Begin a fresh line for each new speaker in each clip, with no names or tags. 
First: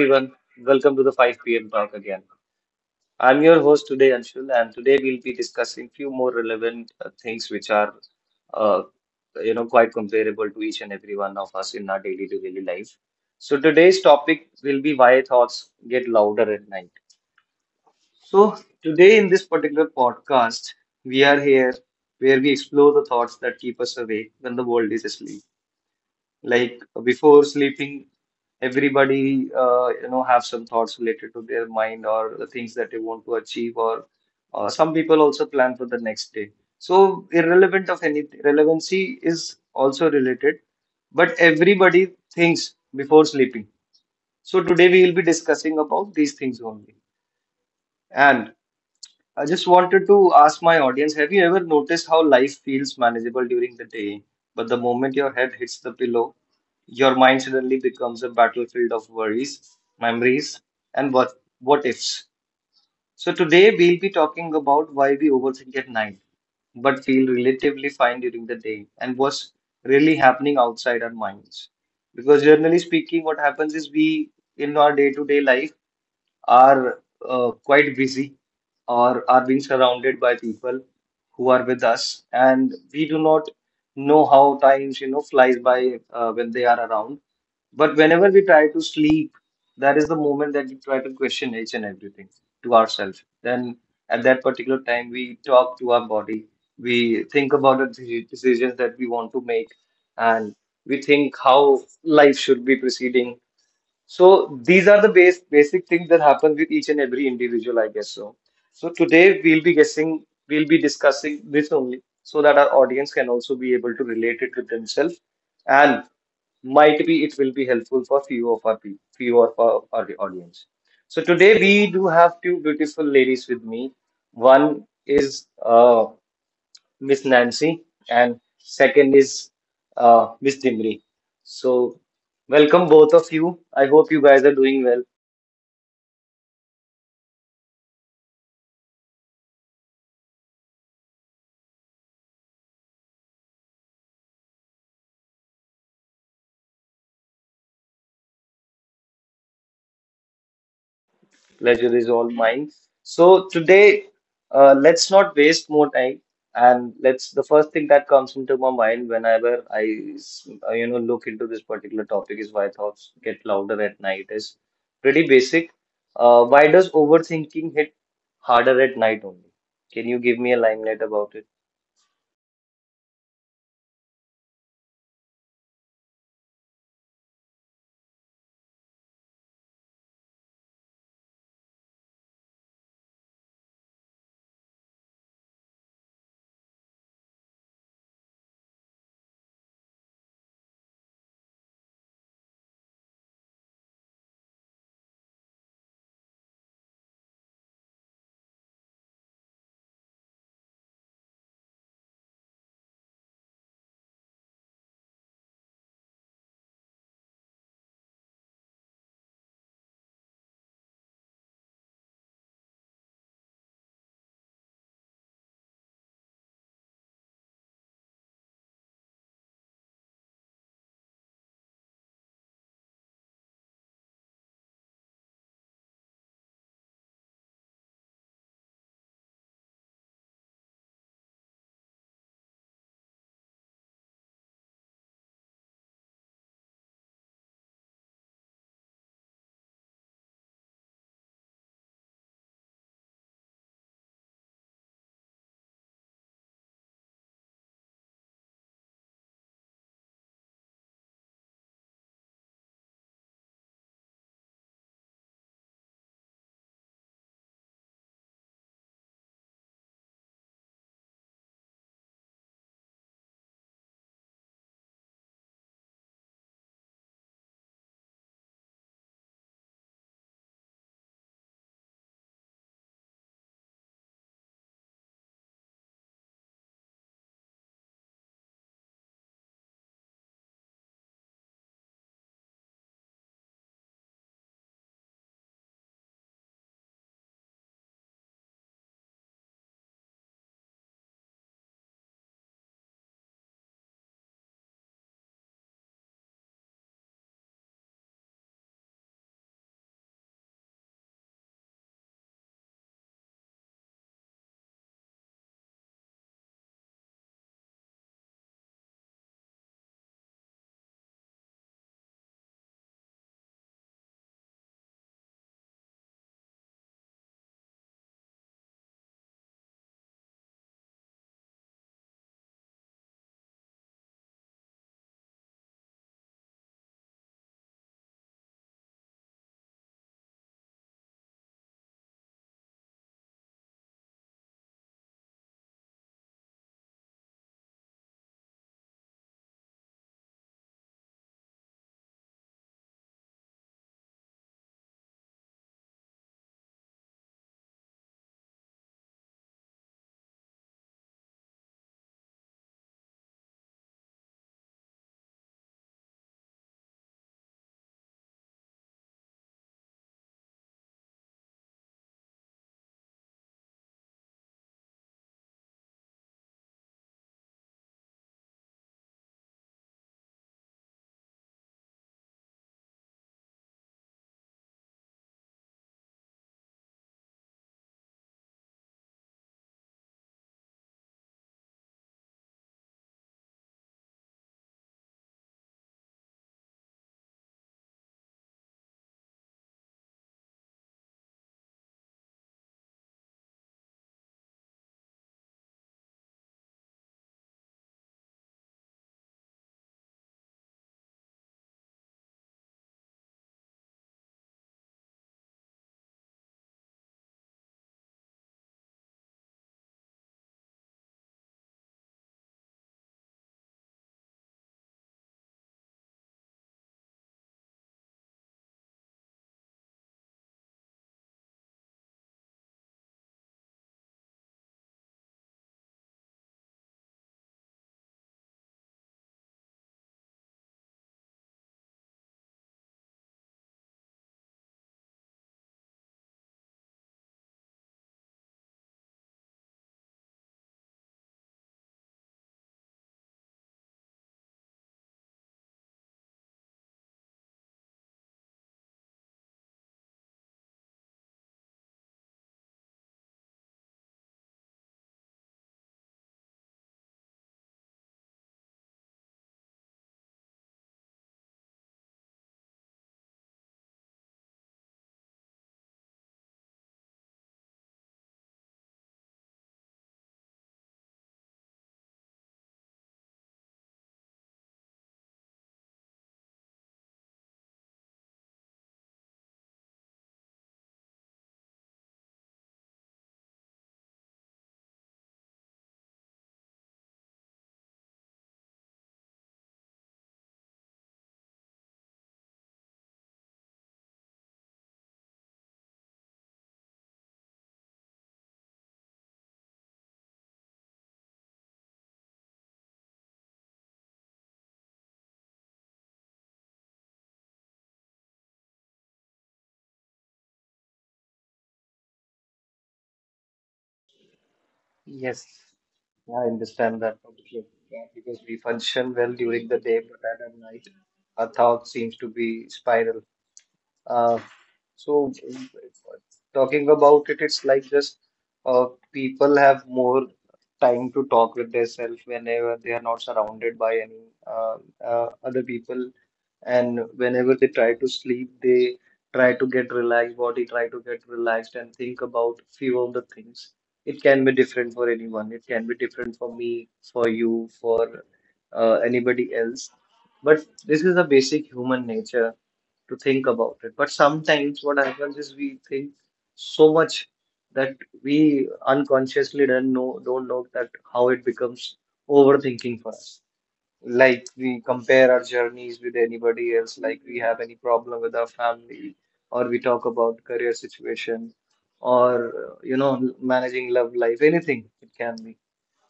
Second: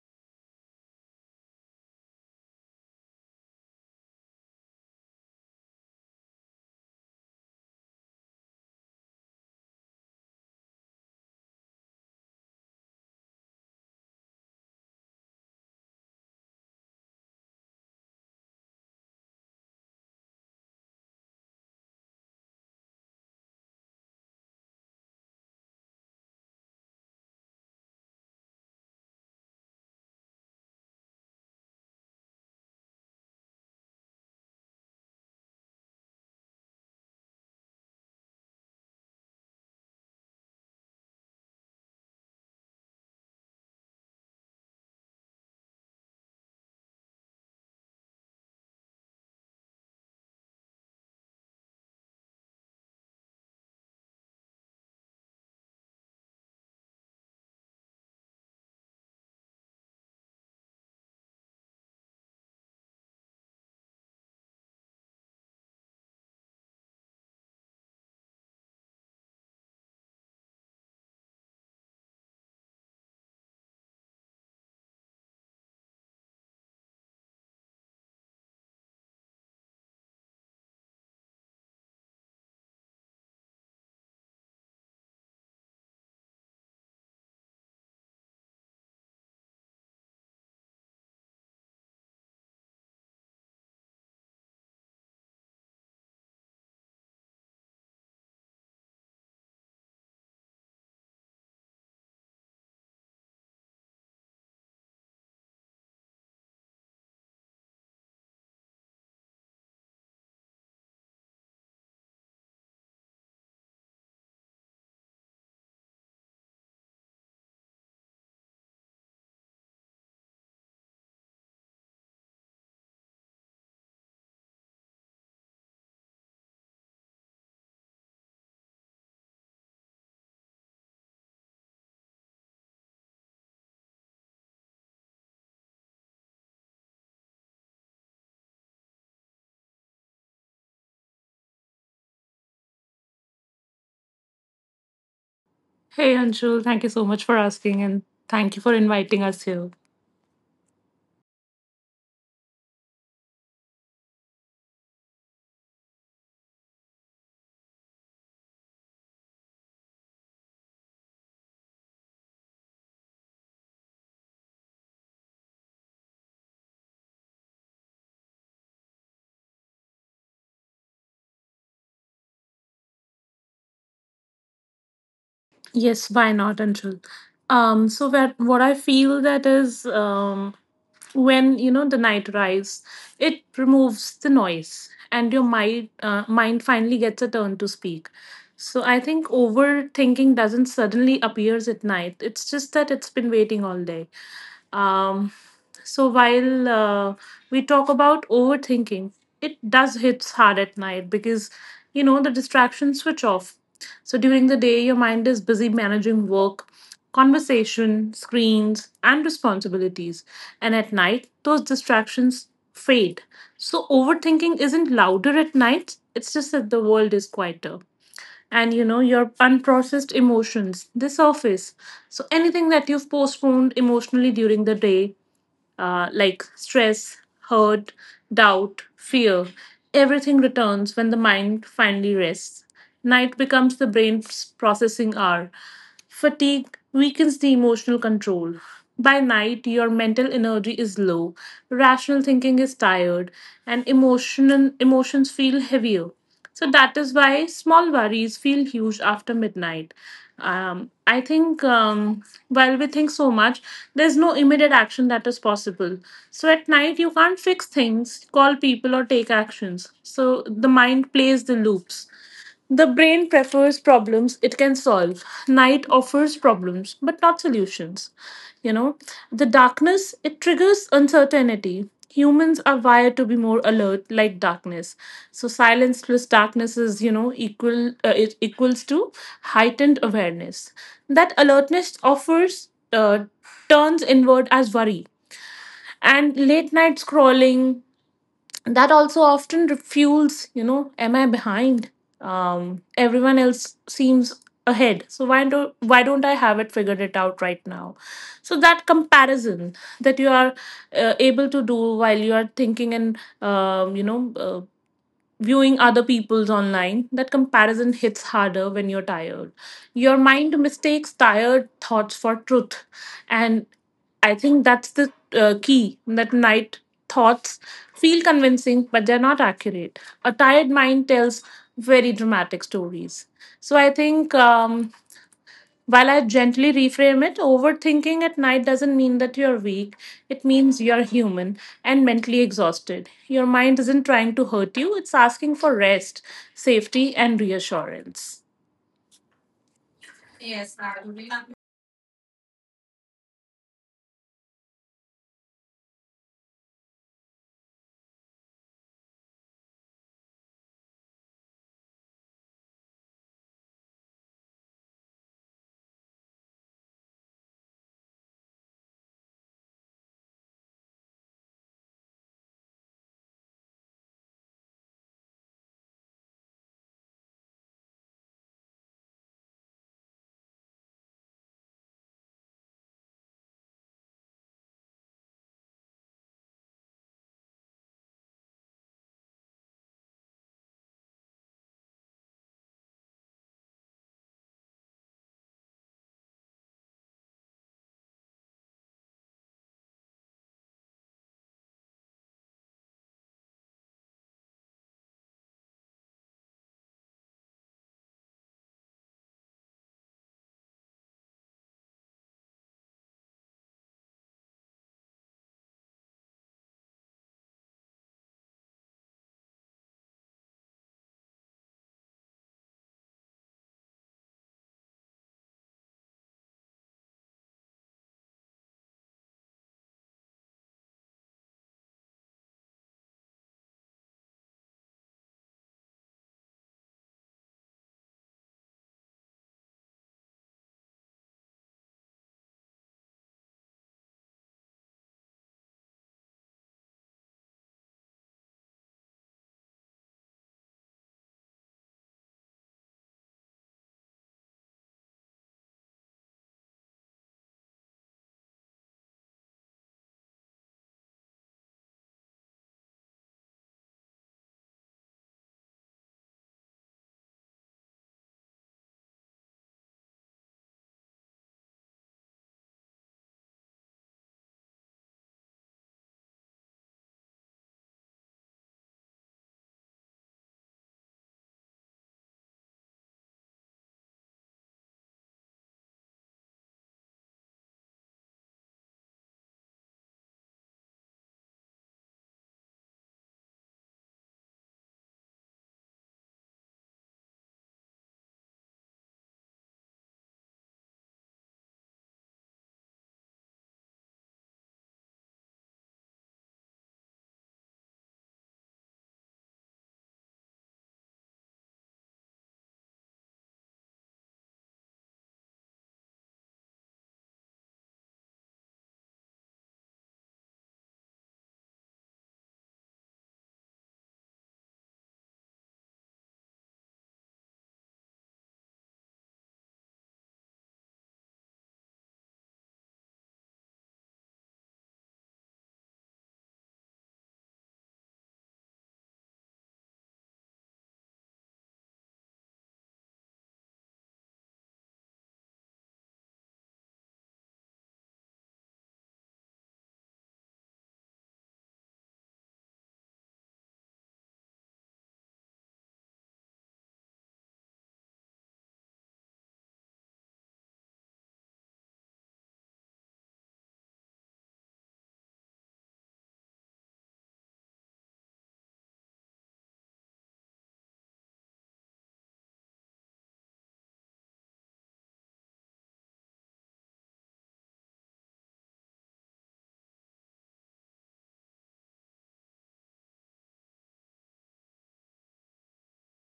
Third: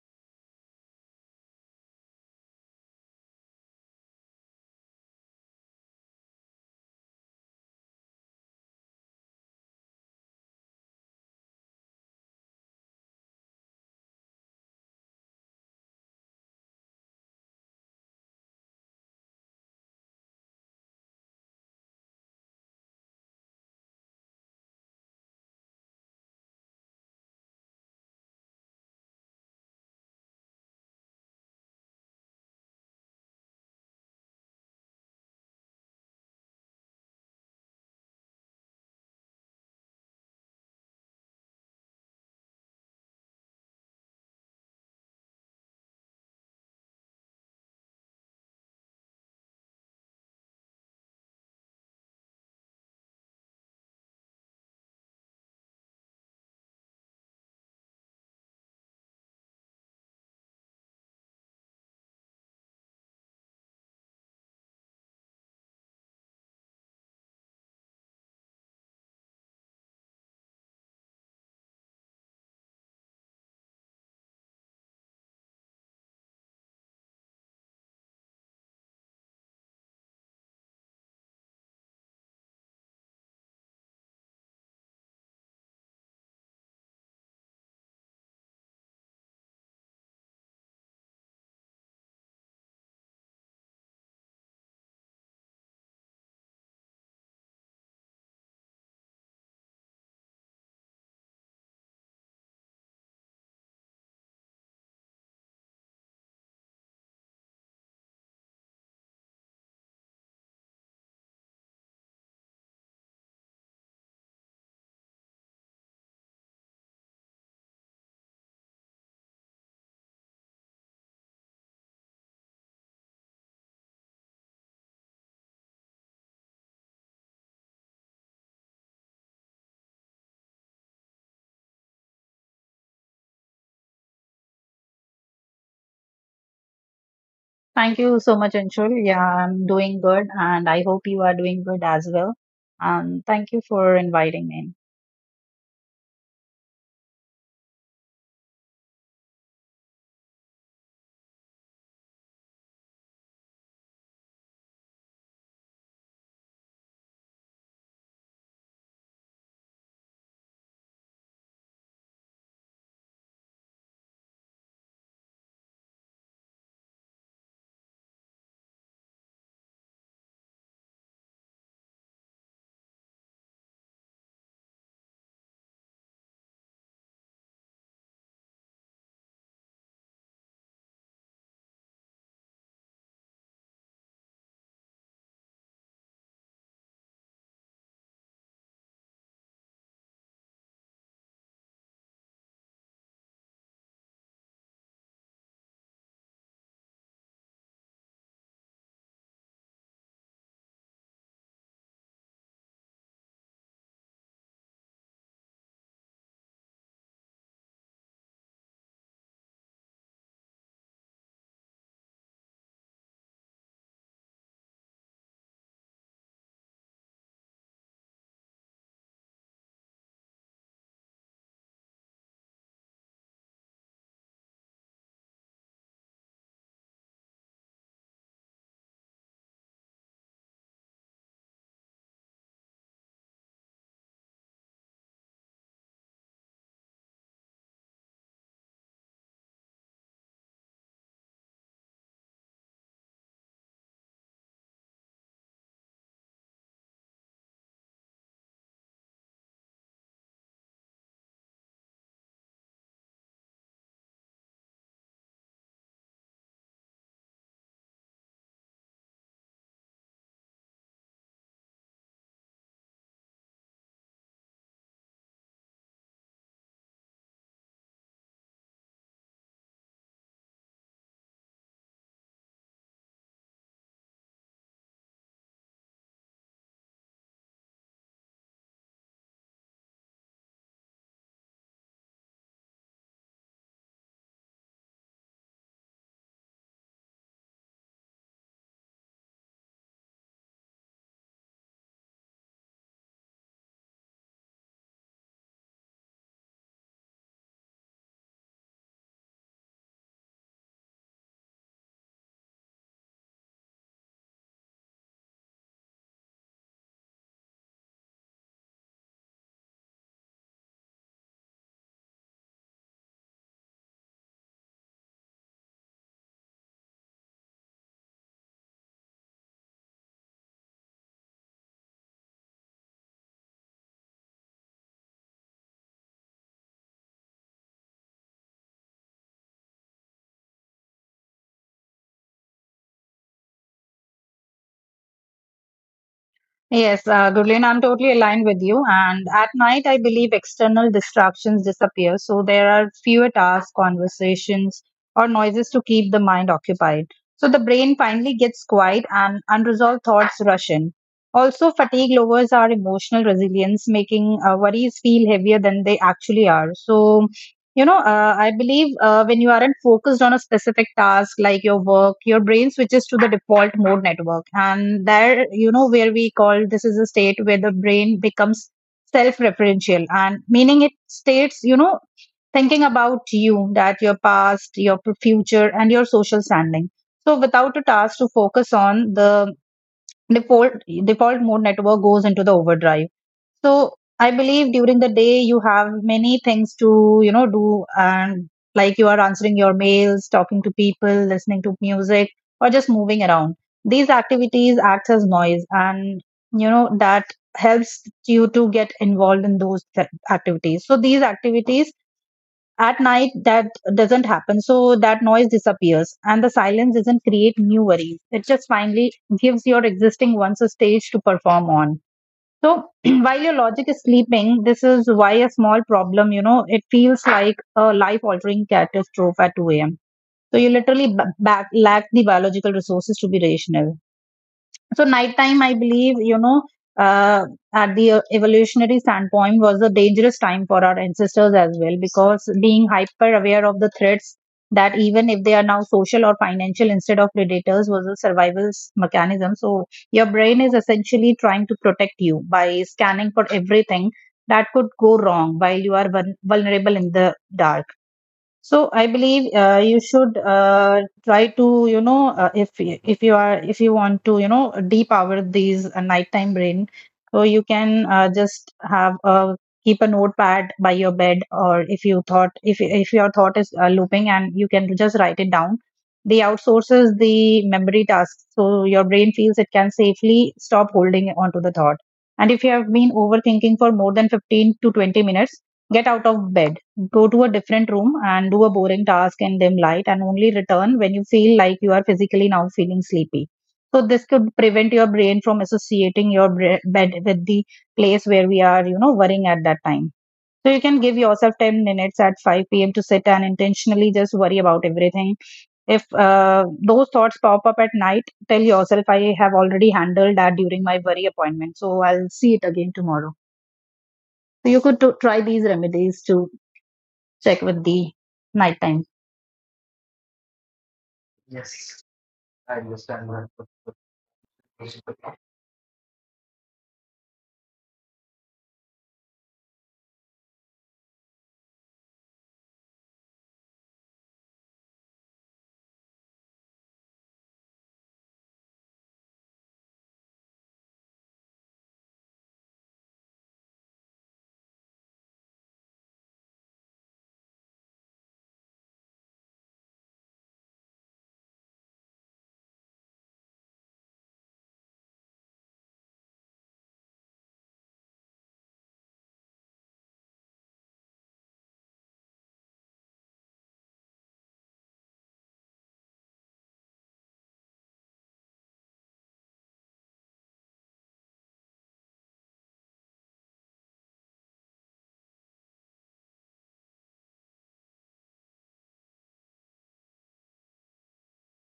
everyone. Welcome to the 5 p.m. talk again. I'm your host today, Anshul, and today we'll be discussing few more relevant things which are, uh, you know, quite comparable to each and every one of us in our daily to daily life. So today's topic will be why thoughts get louder at night. So today in this particular podcast, we are here where we explore the thoughts that keep us awake when the world is asleep. Like before sleeping, everybody you know have some thoughts related to their mind or the things that they want to achieve, or some people also plan for the next day. So irrelevant of any relevancy is also related, but everybody thinks before sleeping. So today we will be discussing about these things only. And. I just wanted to ask my audience, have you ever noticed how life feels manageable during the day, but the moment your head hits the pillow, your mind suddenly becomes a battlefield of worries, memories, and what ifs. So today we'll be talking about why we overthink at night, but feel relatively fine during the day, and what's really happening outside our minds. Because generally speaking, what happens is we in our day-to-day life are quite busy or are being surrounded by people who are with us and we do not know how times you know flies by when they are around, but whenever we try to sleep, that is the moment that we try to question each and everything to ourselves. Then at that particular time we talk to our body, we think about the decisions that we want to make, and we think how life should be proceeding. So these are the base basic things that happen with each and every individual, I guess so. So today we'll be discussing this only so that our audience can also be able to relate it with themselves, and might be it will be helpful for few of our few of our audience. So today we do have two beautiful ladies with me. One is Miss Nancy, and second is Miss Dimri. So, welcome both of you. I hope you guys are doing well.
Thank you so much, Anshul. Yeah, I'm doing good, and I hope you are doing good as well. And thank you for inviting me.
Hey Anshul, thank you so much for asking and thank you for inviting us here.
Pleasure is all mine. So today, let's not waste more time. And let's the first thing that comes into my mind whenever I, you know, look into this particular topic is why thoughts get louder at night is pretty basic. Why does overthinking hit harder at night only? Can you give me a limelight about it?
Yes, why not, Anshul? So that what I feel that is when you know the night arrives, it removes the noise and your mind finally gets a turn to speak. So I think overthinking doesn't suddenly appears at night. It's just that it's been waiting all day. Um, so while we talk about overthinking, it does hit hard at night because you know the distractions switch off. So during the day, your mind is busy managing work, conversation, screens, and responsibilities. And at night, those distractions fade. So overthinking isn't louder at night, it's just that the world is quieter, and you know your unprocessed emotions they surface. So anything that you've postponed emotionally during the day, like stress, hurt, doubt, fear, everything returns when the mind finally rests. Night becomes the brain's processing hour. Fatigue weakens the emotional control. By night your mental energy is low, rational thinking is tired, and emotional emotions feel heavier. So that is why small worries feel huge after midnight. I think, while we think so much, there's no immediate action that is possible. So at night, you can't fix things, call people, or take actions. So the mind plays the loops. The brain prefers problems it can solve. Night offers problems, but not solutions. You know, the darkness, it triggers uncertainty. Humans are wired to be more alert, like darkness. So silence plus darkness is, you know, equal. It equals to heightened awareness. That alertness offers turns inward as worry, and late night scrolling that also often fuels, you know, am I behind, everyone else seems ahead, so why don't I have it figured it out right now. So that comparison that you are able to do while you are thinking and, you know, viewing other people's online, that comparison hits harder when you're tired. Your mind mistakes tired thoughts for truth. And I think that's the key that night thoughts feel convincing, but they're not accurate. A tired mind tells very dramatic stories. So I think. While I gently reframe it, overthinking at night doesn't mean that you're weak. It means you're human and mentally exhausted. Your mind isn't trying to hurt you, it's asking for rest, safety, and reassurance.
Yes, Gurleen, I'm totally aligned with you. And at night, I believe external distractions disappear, so there are fewer tasks, conversations, or noises to keep the mind occupied. So the brain finally gets quiet, and unresolved thoughts rush in. Also, fatigue lowers our emotional resilience, making worries feel heavier than they actually are. So I believe when you aren't focused on a specific task like your work, your brain switches to the default mode network. And there, where we call this is a state where the brain becomes self referential and meaning it states, thinking about you, that your past, your future, and your social standing. So without a task to focus on, the default default mode network goes into the overdrive. So I believe during the day, you have many things to, do, and like you are answering your mails, talking to people, listening to music, or just moving around. These activities act as noise and, that helps you to get involved in those activities. So these activities at night, that doesn't happen. So that noise disappears and the silence doesn't create new worries. It just finally gives your existing ones a stage to perform on. So while your logic is sleeping, this is why a small problem, it feels like a life altering catastrophe at 2 a.m. So you literally lack the biological resources to be rational. So nighttime, I believe, uh, at the evolutionary standpoint, was a dangerous time for our ancestors as well, because being hyper aware of the threats, that even if they are now social or financial instead of predators, was a survival mechanism. So your brain is essentially trying to protect you by scanning for everything that could go wrong while you are vulnerable in the dark. So I believe you should try to, if y- if you are if you want to, depower these nighttime brain, so you can just have a keep a notepad by your bed, or if your thought is looping, and you can just write it down. The outsources the memory task, so your brain feels it can safely stop holding onto the thought. And if you have been overthinking for more than 15 to 20 minutes, get out of bed, go to a different room and do a boring task in dim light, and only return when you feel like you are physically now feeling sleepy. So this could prevent your brain from associating your bed with the place where we are, worrying at that time. So you can give yourself 10 minutes at 5 p.m. to sit and intentionally just worry about everything. If those thoughts pop up at night, tell yourself, I have already handled that during my worry appointment. So I'll see it again tomorrow. So you could to try these remedies to check with the nighttime.
Yes. Yeah, I understand that completely, yeah, because we function well during the day, but at night our thoughts seems to be spiral. Uh, so talking about it, it's like just uh, people have more time to talk with themselves whenever they are not surrounded by any other people, and whenever they try to sleep, they try to get relaxed, body try to get relaxed and think about few of the things. It can be different for anyone. It can be different for me, for you, for anybody else. But this is a basic human nature to think about it. But sometimes what happens is we think so much that we unconsciously don't know that how it becomes overthinking for us. Like we compare our journeys with anybody else, like we have any problem with our family, or we talk about career situation, or you know managing love life, anything it can be.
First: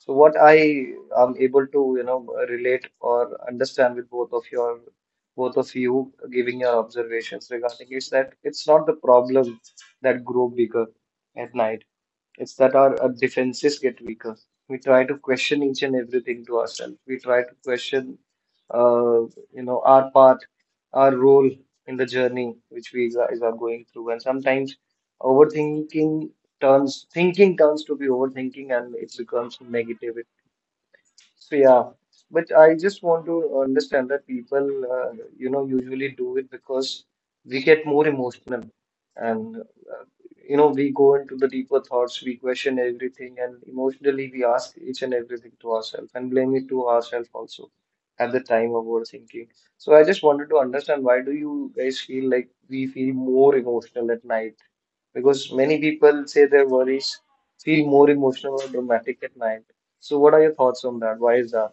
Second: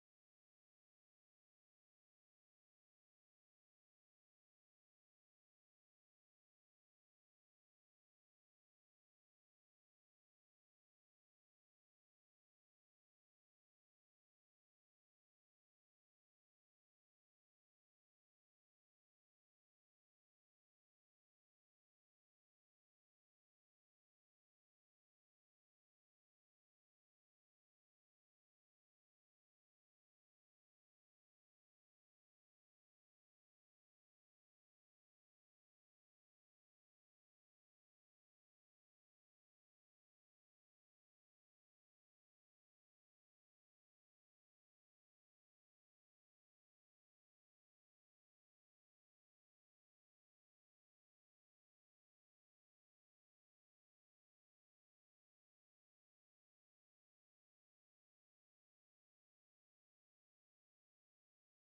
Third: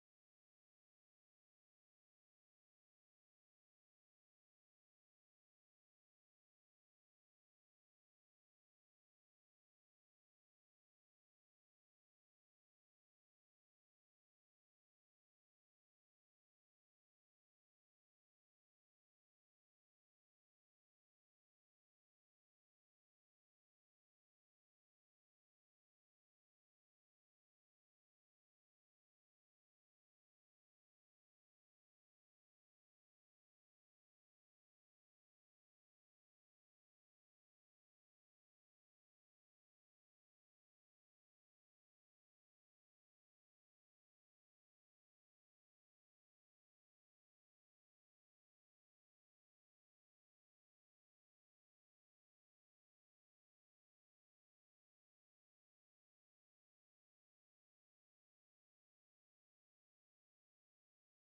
So what I am able to, you know, relate or understand with both of your, both of you giving your observations regarding is that it's not the problem that grow bigger at night. It's that our defenses get weaker. We try to question each and everything to ourselves. We try to question, uh, you know, our part, our role in the journey which we guys are going through. And sometimes overthinking thinking turns to be overthinking, and it becomes negative. So yeah, but I just want to understand that people, you know, usually do it because we get more emotional, and you know, we go into the deeper thoughts, we question everything, and emotionally we ask each and everything to ourselves and blame it to ourselves also at the time of overthinking. So I just wanted to understand why do you guys feel like we feel more emotional at night? Because many people say their worries feel more emotional or dramatic at night. So, what are your thoughts on that? Why is that?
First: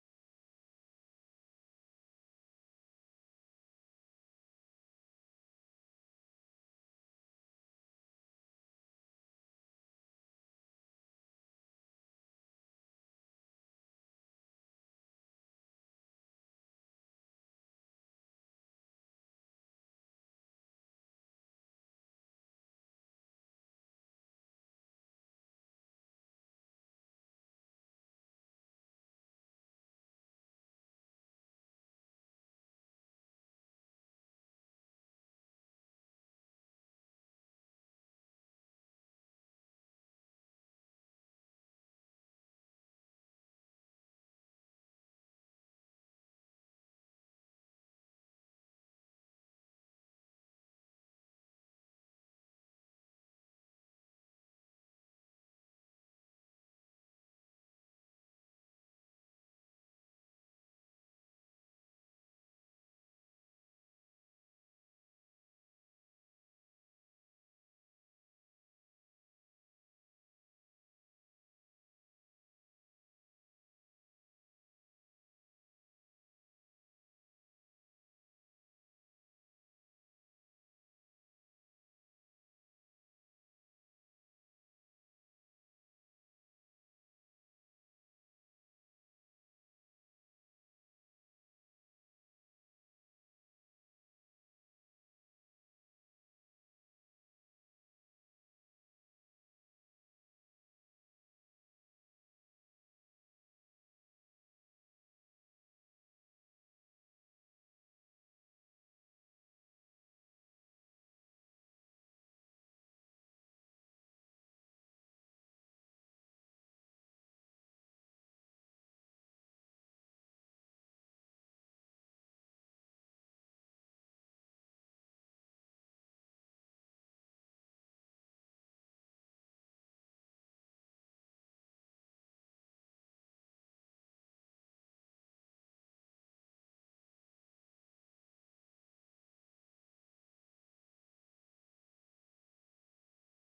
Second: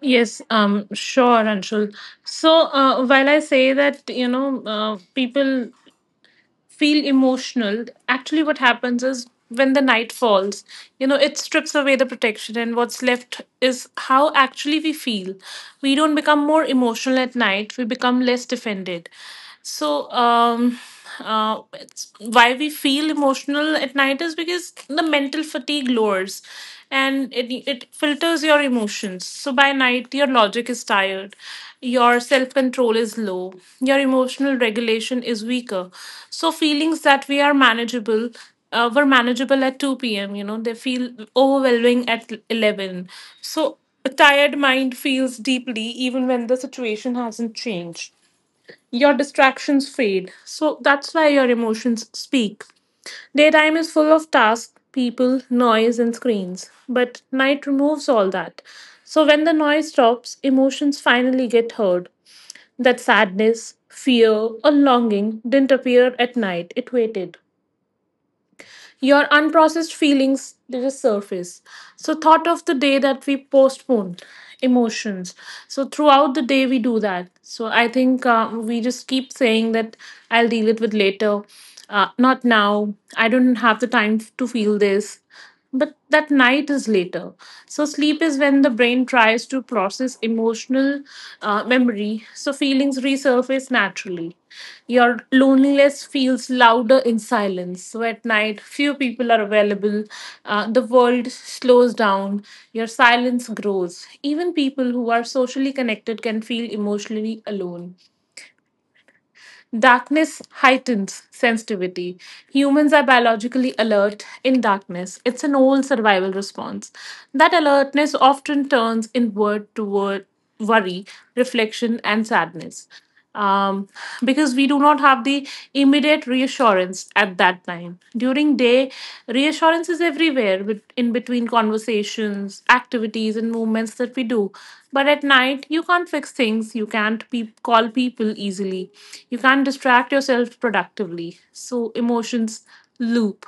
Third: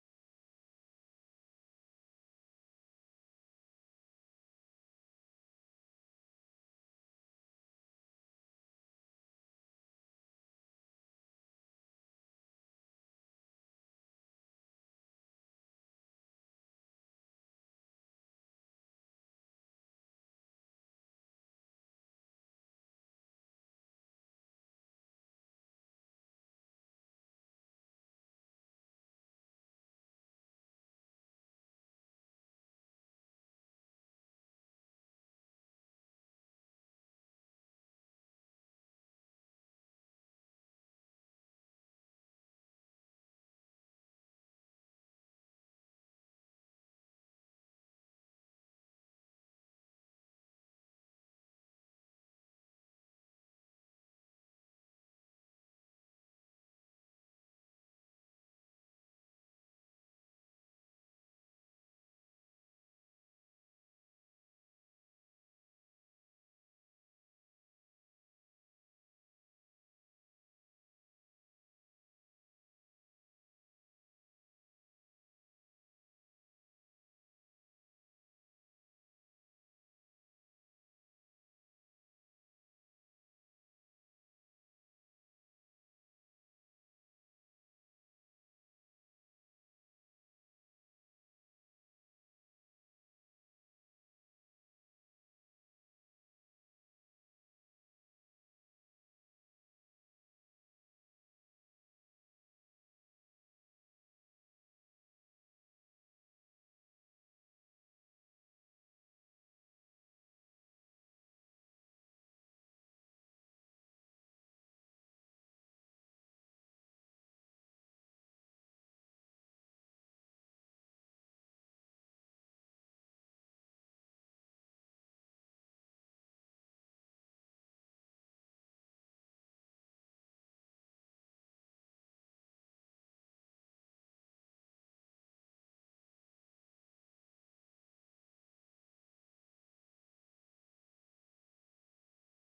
Yes, sure, Anshul. So while I say that, you know, people feel emotional, actually what happens is when the night falls, you know it strips away the protection and what's left is how actually we feel. We don't become more emotional at night, we become less defended. So it's why we feel emotional at night is because the mental fatigue lowers, and it filters your emotions. So by night your logic is tired, your self control is low. Your emotional regulation is weaker. So feelings that we are manageable, were manageable at 2 p.m. You know they feel overwhelming at 11. So a tired mind feels deeply even when the situation hasn't changed. Your distractions fade. So that's why your emotions speak. Daytime is full of tasks, people, noise, and screens, but night removes all that. So when the noise stops, emotions finally get heard. That sadness, fear, or longing didn't appear at night, it waited. Your unprocessed feelings did just surface. So, thought of the day that we postpone emotions. So, throughout the day, we do that. So, I think, we just keep saying that I'll deal it with later, not now. I don't have the time to feel this, but that night is later. So, sleep is when the brain tries to process emotional memory, so feelings resurface naturally. Your loneliness feels louder in silence. So, at night, few people are available, the world slows down, your silence grows. Even people who are socially connected can feel emotionally alone. Darkness heightens sensitivity. Humans are biologically alert in darkness. It's an old survival response. That alertness often turns inward toward worry, reflection, and sadness. Um, because we do not have the immediate reassurance at that time. During day, reassurance is everywhere with- in between conversations, activities, and movements that we do. But at night, you can't fix things. You can't pe- call people easily. You can't distract yourself productively. So emotions loop.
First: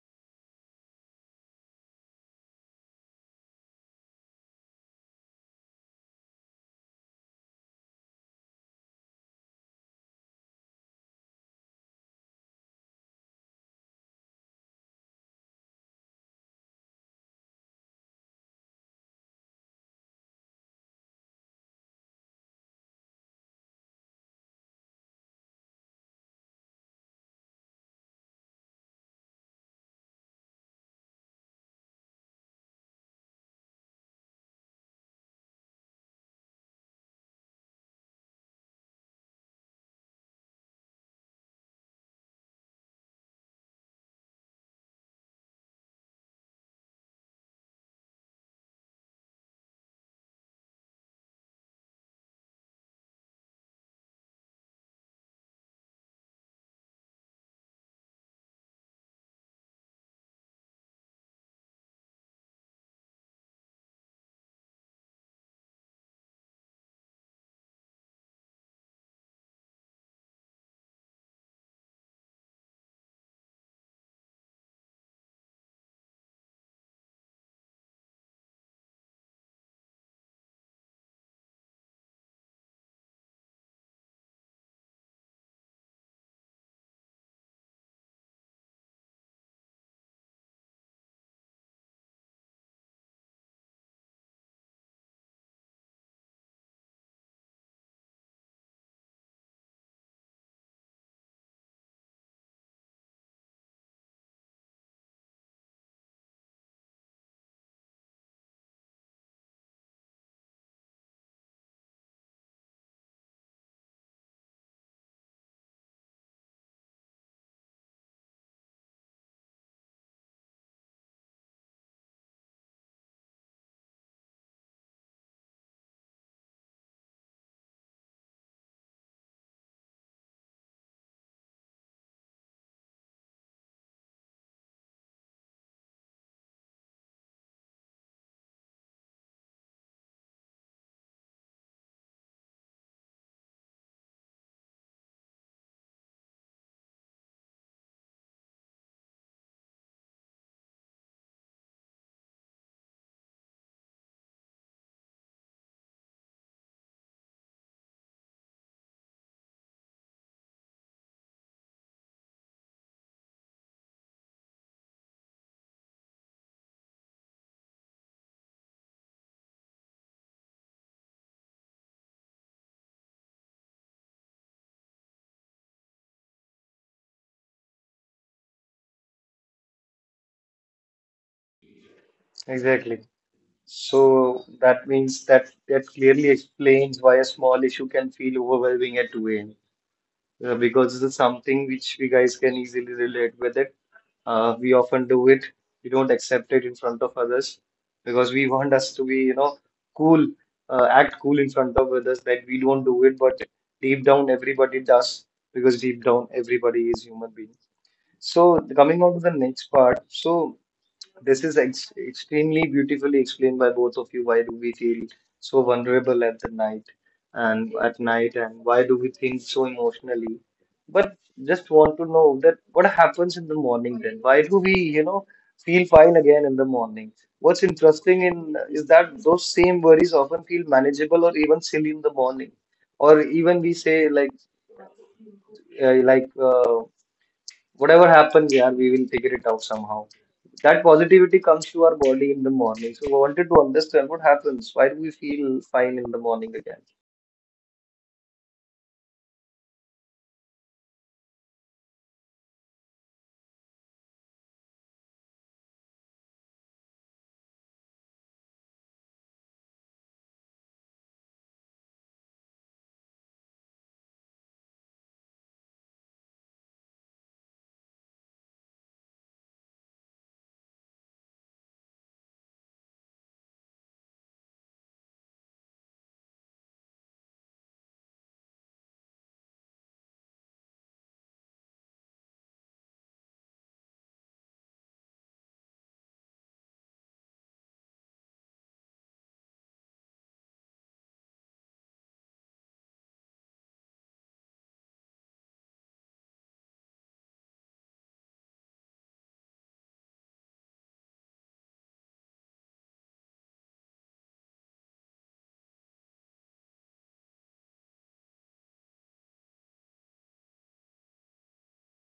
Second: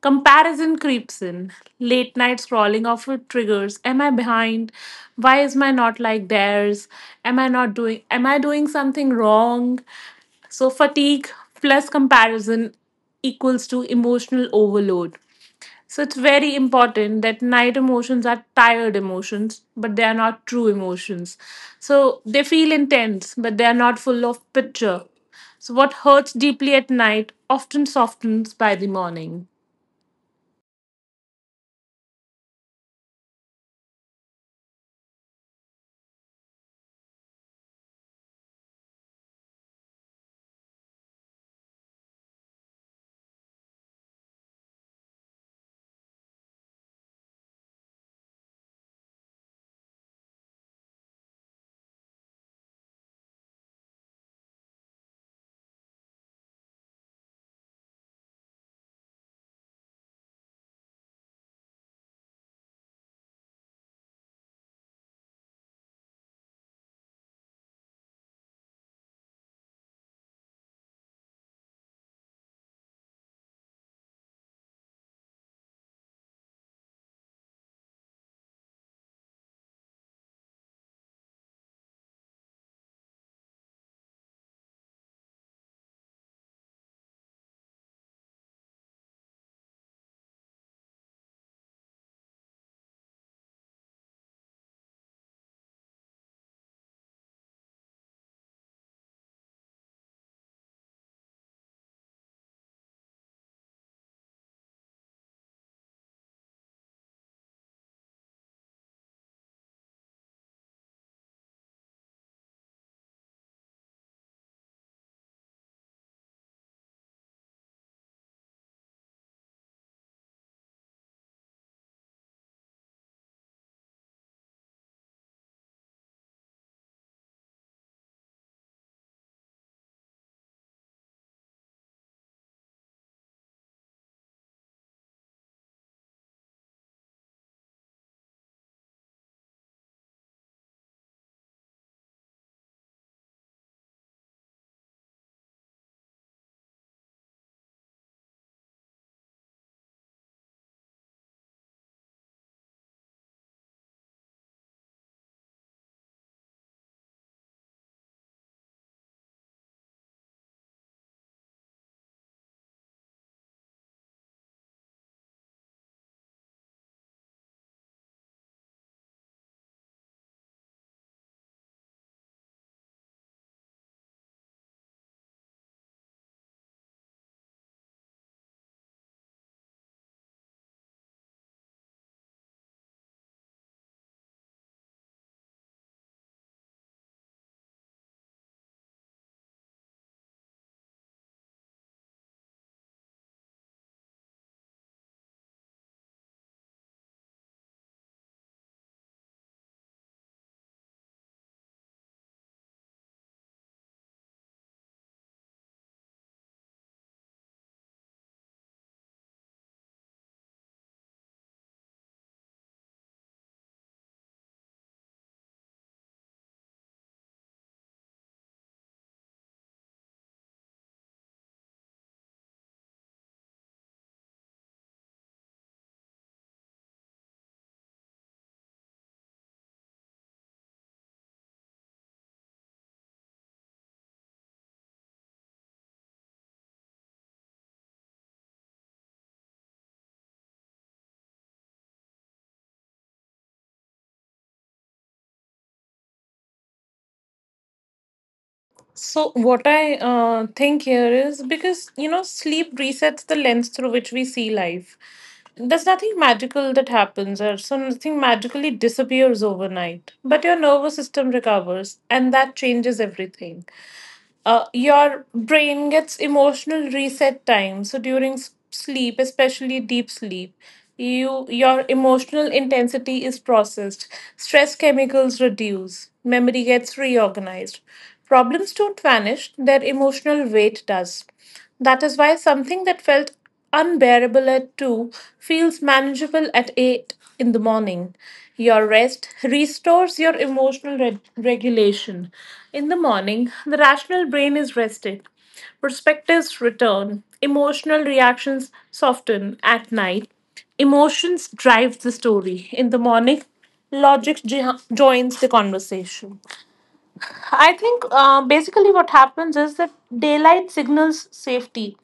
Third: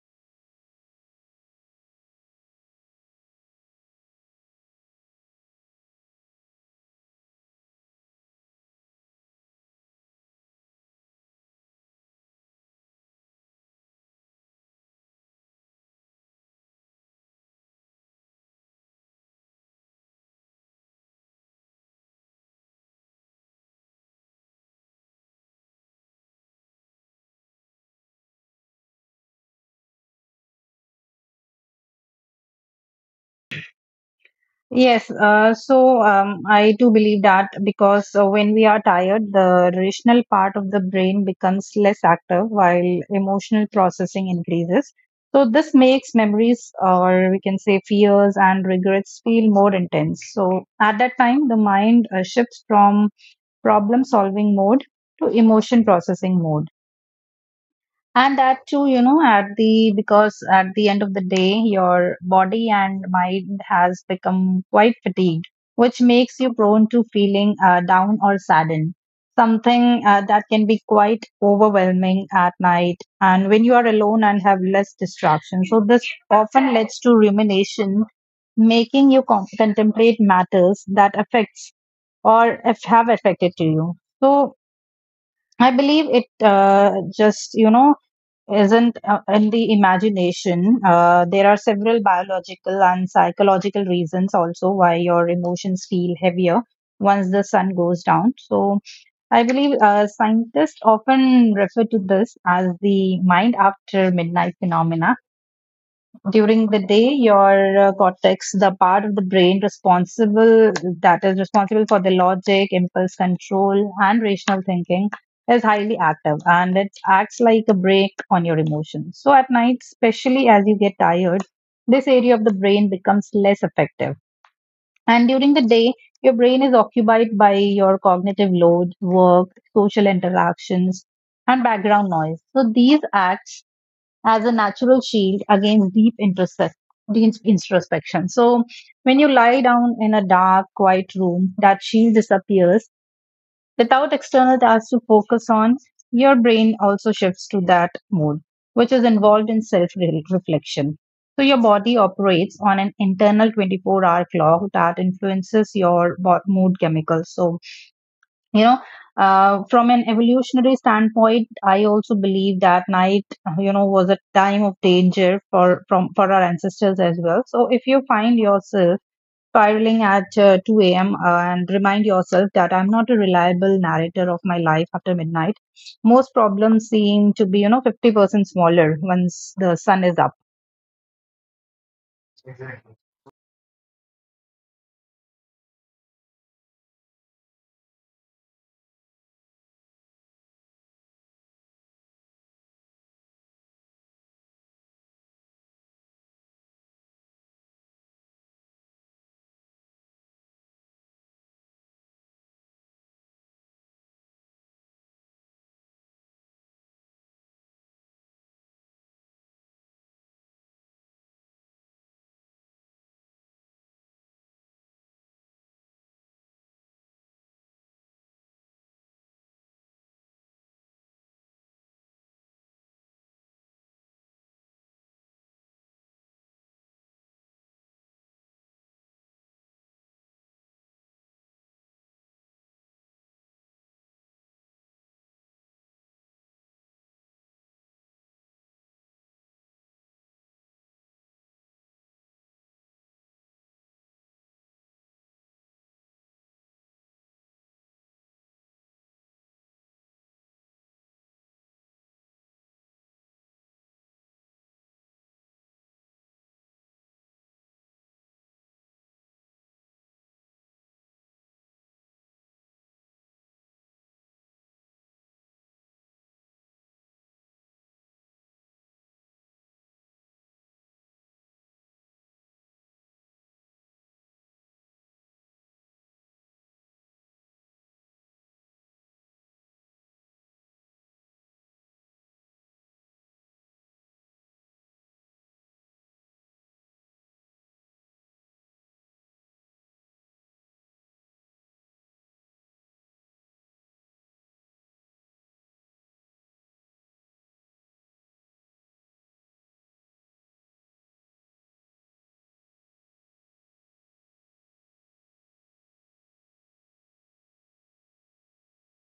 Comparison creeps in. Late night scrolling often triggers. Am I behind? Why is my not like theirs? Am I not doing am I doing something wrong? So fatigue plus comparison equals to emotional overload. So it's very important that night emotions are tired emotions, but they are not true emotions. So they feel intense, but they are not full of picture. So what hurts deeply at night often softens by the morning.
Yes, so I do believe that, because when we are tired, the rational part of the brain becomes less active while emotional processing increases. So this makes memories, or we can say fears and regrets, feel more intense. So at that time, the mind shifts from problem solving mode to emotion processing mode, and that too, at the because at the end of the day, your body and mind has become quite fatigued, which makes you prone to feeling down or saddened, something that can be quite overwhelming at night, and when you are alone and have less distraction, so this often leads to rumination, making you contemplate matters that affects, or if have affected to you. So I believe it just isn't in the imagination. There are several biological and psychological reasons also why your emotions feel heavier once the sun goes down. So I believe scientists often refer to this as the mind after midnight phenomena. During the day, your cortex, the part of the brain responsible, that is responsible for the logic, impulse control, and rational thinking, is highly active, and it acts like a brake on your emotions. So at night, especially as you get tired, this area of the brain becomes less effective. And during the day, your brain is occupied by your cognitive load, work, social interactions, and background noise, so these acts as a natural shield against deep deep introspection. So when you lie down in a dark, quiet room, that shield disappears without external tasks to focus on. Your brain also shifts to that mode, which is involved in self reflection. So your body operates on an internal 24-hour clock that influences your mood chemicals. So, you know from an evolutionary standpoint, I also believe that night, was a time of danger for from for our ancestors as well. So if you find yourself spiraling at 2 a.m. And remind yourself that I'm not a reliable narrator of my life after midnight, most problems seem to be, 50% smaller once the sun is up.
Exactly. So that means that clearly explains why a small issue can feel overwhelming at 2 a.m., because this is something which we guys can easily relate with it. We often do it. We don't accept it in front of others because we want us to be, you know, cool, act cool in front of others that we don't do it, but deep down everybody does, because deep down everybody is human being. So coming on to the next part, so this is ex extremely beautifully explained by both of you. Why do we feel so vulnerable at night, and why do we think so emotionally? But just want to know that what happens in the morning then? Why do we, you know, feel fine again in the morning? What's interesting in is that those same worries often feel manageable or even silly in the morning, or even we say like uh, like uh, whatever happens, yeah, we will figure it out somehow, that positivity comes to our body in the morning. So, we wanted to understand what happens. Why do we feel fine in the morning again?
So, what I think here is because, you know, sleep resets the lens through which we see life. There's nothing magical that happens, or so nothing magically disappears overnight. But your nervous system recovers, and that changes everything. Your brain gets emotional reset time. So during s- sleep, especially deep sleep, your emotional intensity is processed, stress chemicals reduce, memory gets reorganized. Problems don't vanish, their emotional weight does. That is why something that felt unbearable at 2 feels manageable at 8 in the morning. Your rest restores your emotional reg- regulation. In the morning, the rational brain is rested. Perspectives return. Emotional reactions soften at night. Emotions drive the story. In the morning, logic jo- joins the conversation. I think basically what happens is that daylight signals safety.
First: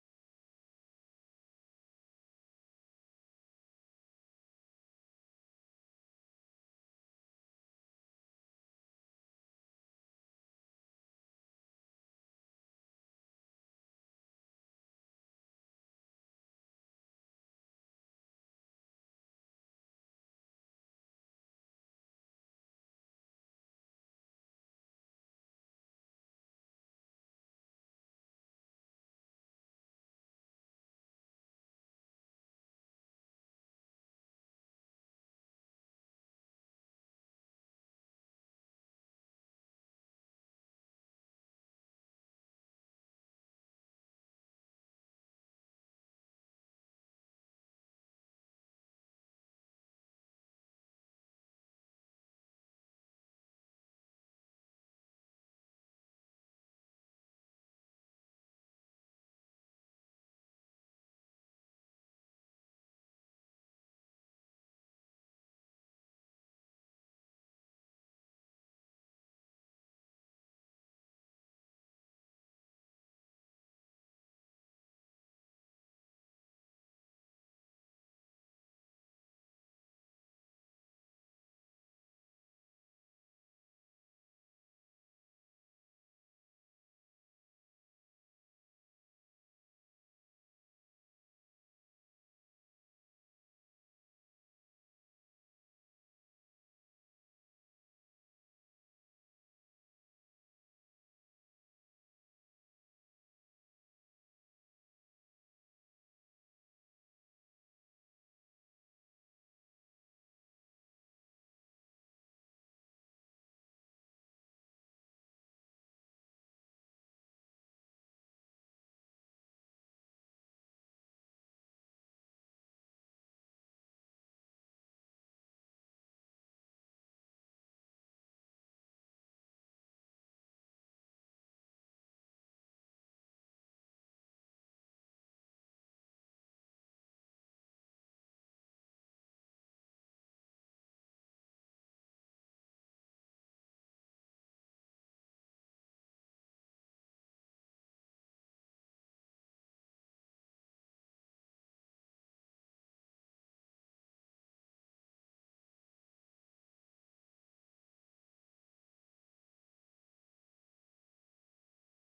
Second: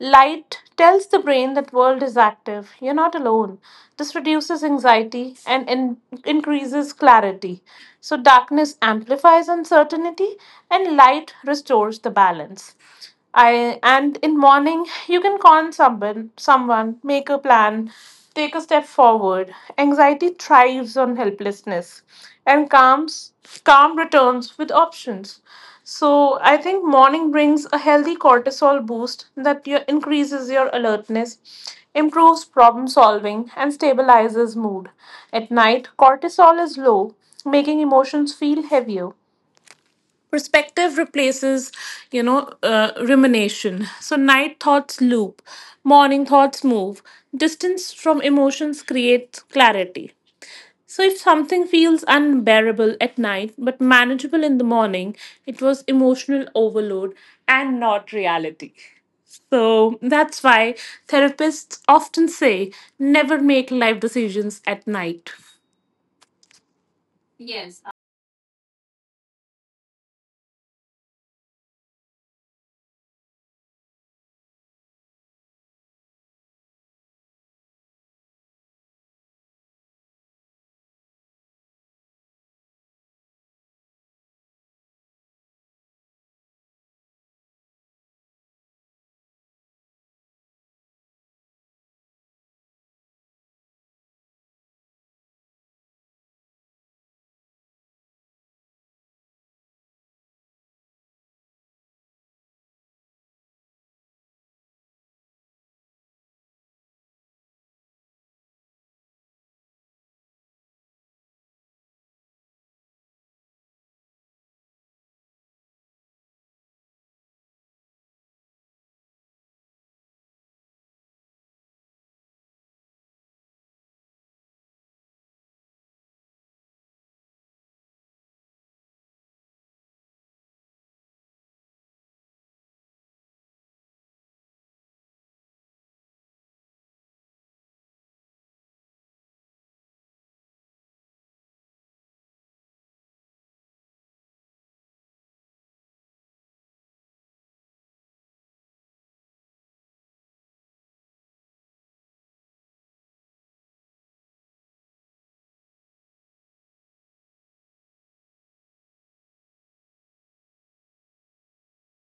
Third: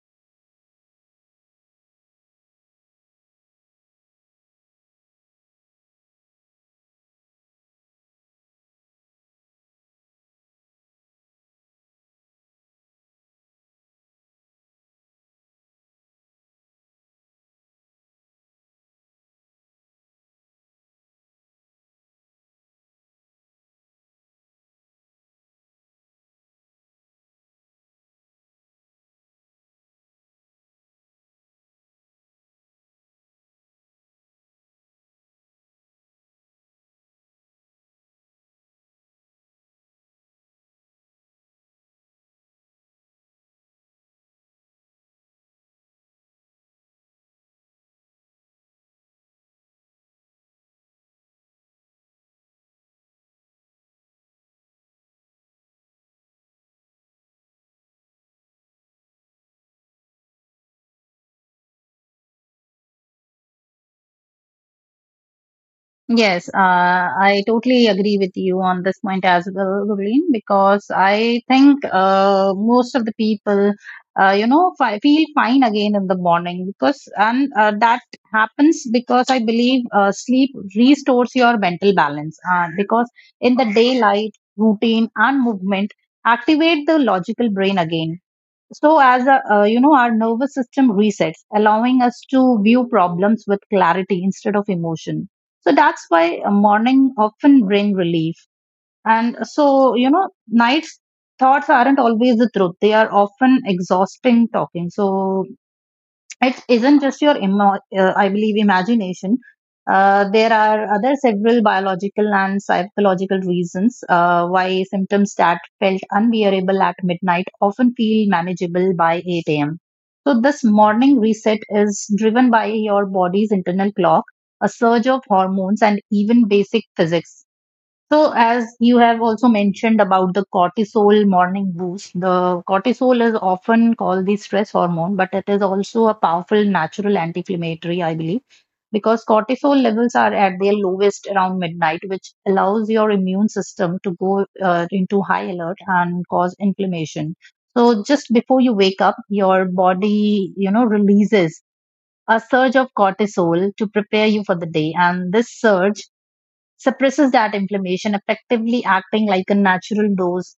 Light tells the brain that world is active. You're not alone. This reduces anxiety and in- increases clarity. So darkness amplifies uncertainty and light restores the balance. I and in morning you can call someone, make a plan, take a step forward. Anxiety thrives on helplessness, and calm returns with options. So I think morning brings a healthy cortisol boost that your, increases your alertness, improves problem solving and stabilizes mood. At night, cortisol is low, making emotions feel heavier. Perspective replaces, you know, rumination. So night thoughts loop, morning thoughts move. Distance from emotions creates clarity. So if something feels unbearable at night but manageable in the morning, it was emotional overload and not reality. So that's why therapists often say never make life decisions at night.
Yes, I totally agree with you on this point as well, Gurleen. Because I think, most of the people, feel fine again in the morning because, and that happens because I believe sleep restores your mental balance. Because in the daylight, routine and movement activate the logical brain again, so as a, you know our nervous system resets, allowing us to view problems with clarity instead of emotion. So that's why a morning often bring relief. And so, nights thoughts aren't always the truth, they are often exhausting talking. So it isn't just your I believe imagination. There are other several biological and psychological reasons why symptoms that felt unbearable at midnight often feel manageable by 8 a.m. So this morning reset is driven by your body's internal clock, a surge of hormones, and even basic physics. So, as you have also mentioned about the cortisol morning boost, the cortisol is often called the stress hormone, but it is also a powerful natural anti-inflammatory, I believe, because cortisol levels are at their lowest around midnight, which allows your immune system to go into high alert and cause inflammation. So, just before you wake up, your body, releases a surge of cortisol to prepare you for the day, and this surge suppresses that inflammation, effectively acting like a natural dose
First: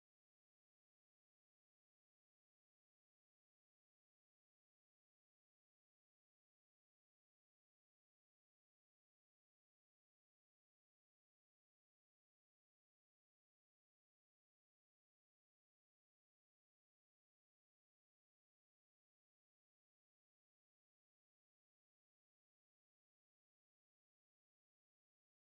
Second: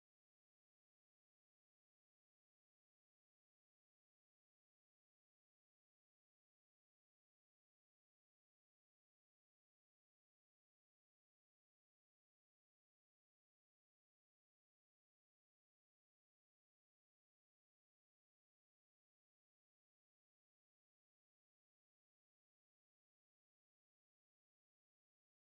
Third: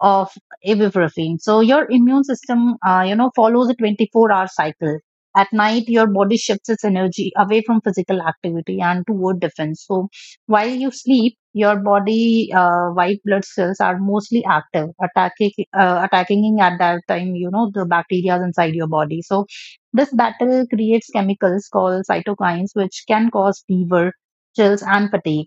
of ibuprofen. So your immune system, follows a 24-hour cycle. At night, your body shifts its energy away from physical activity and toward defense. So while you sleep, your body, white blood cells are mostly active, attacking at that time. You know, the bacteria inside your body. So this battle creates chemicals called cytokines, which can cause fever, chills, and fatigue.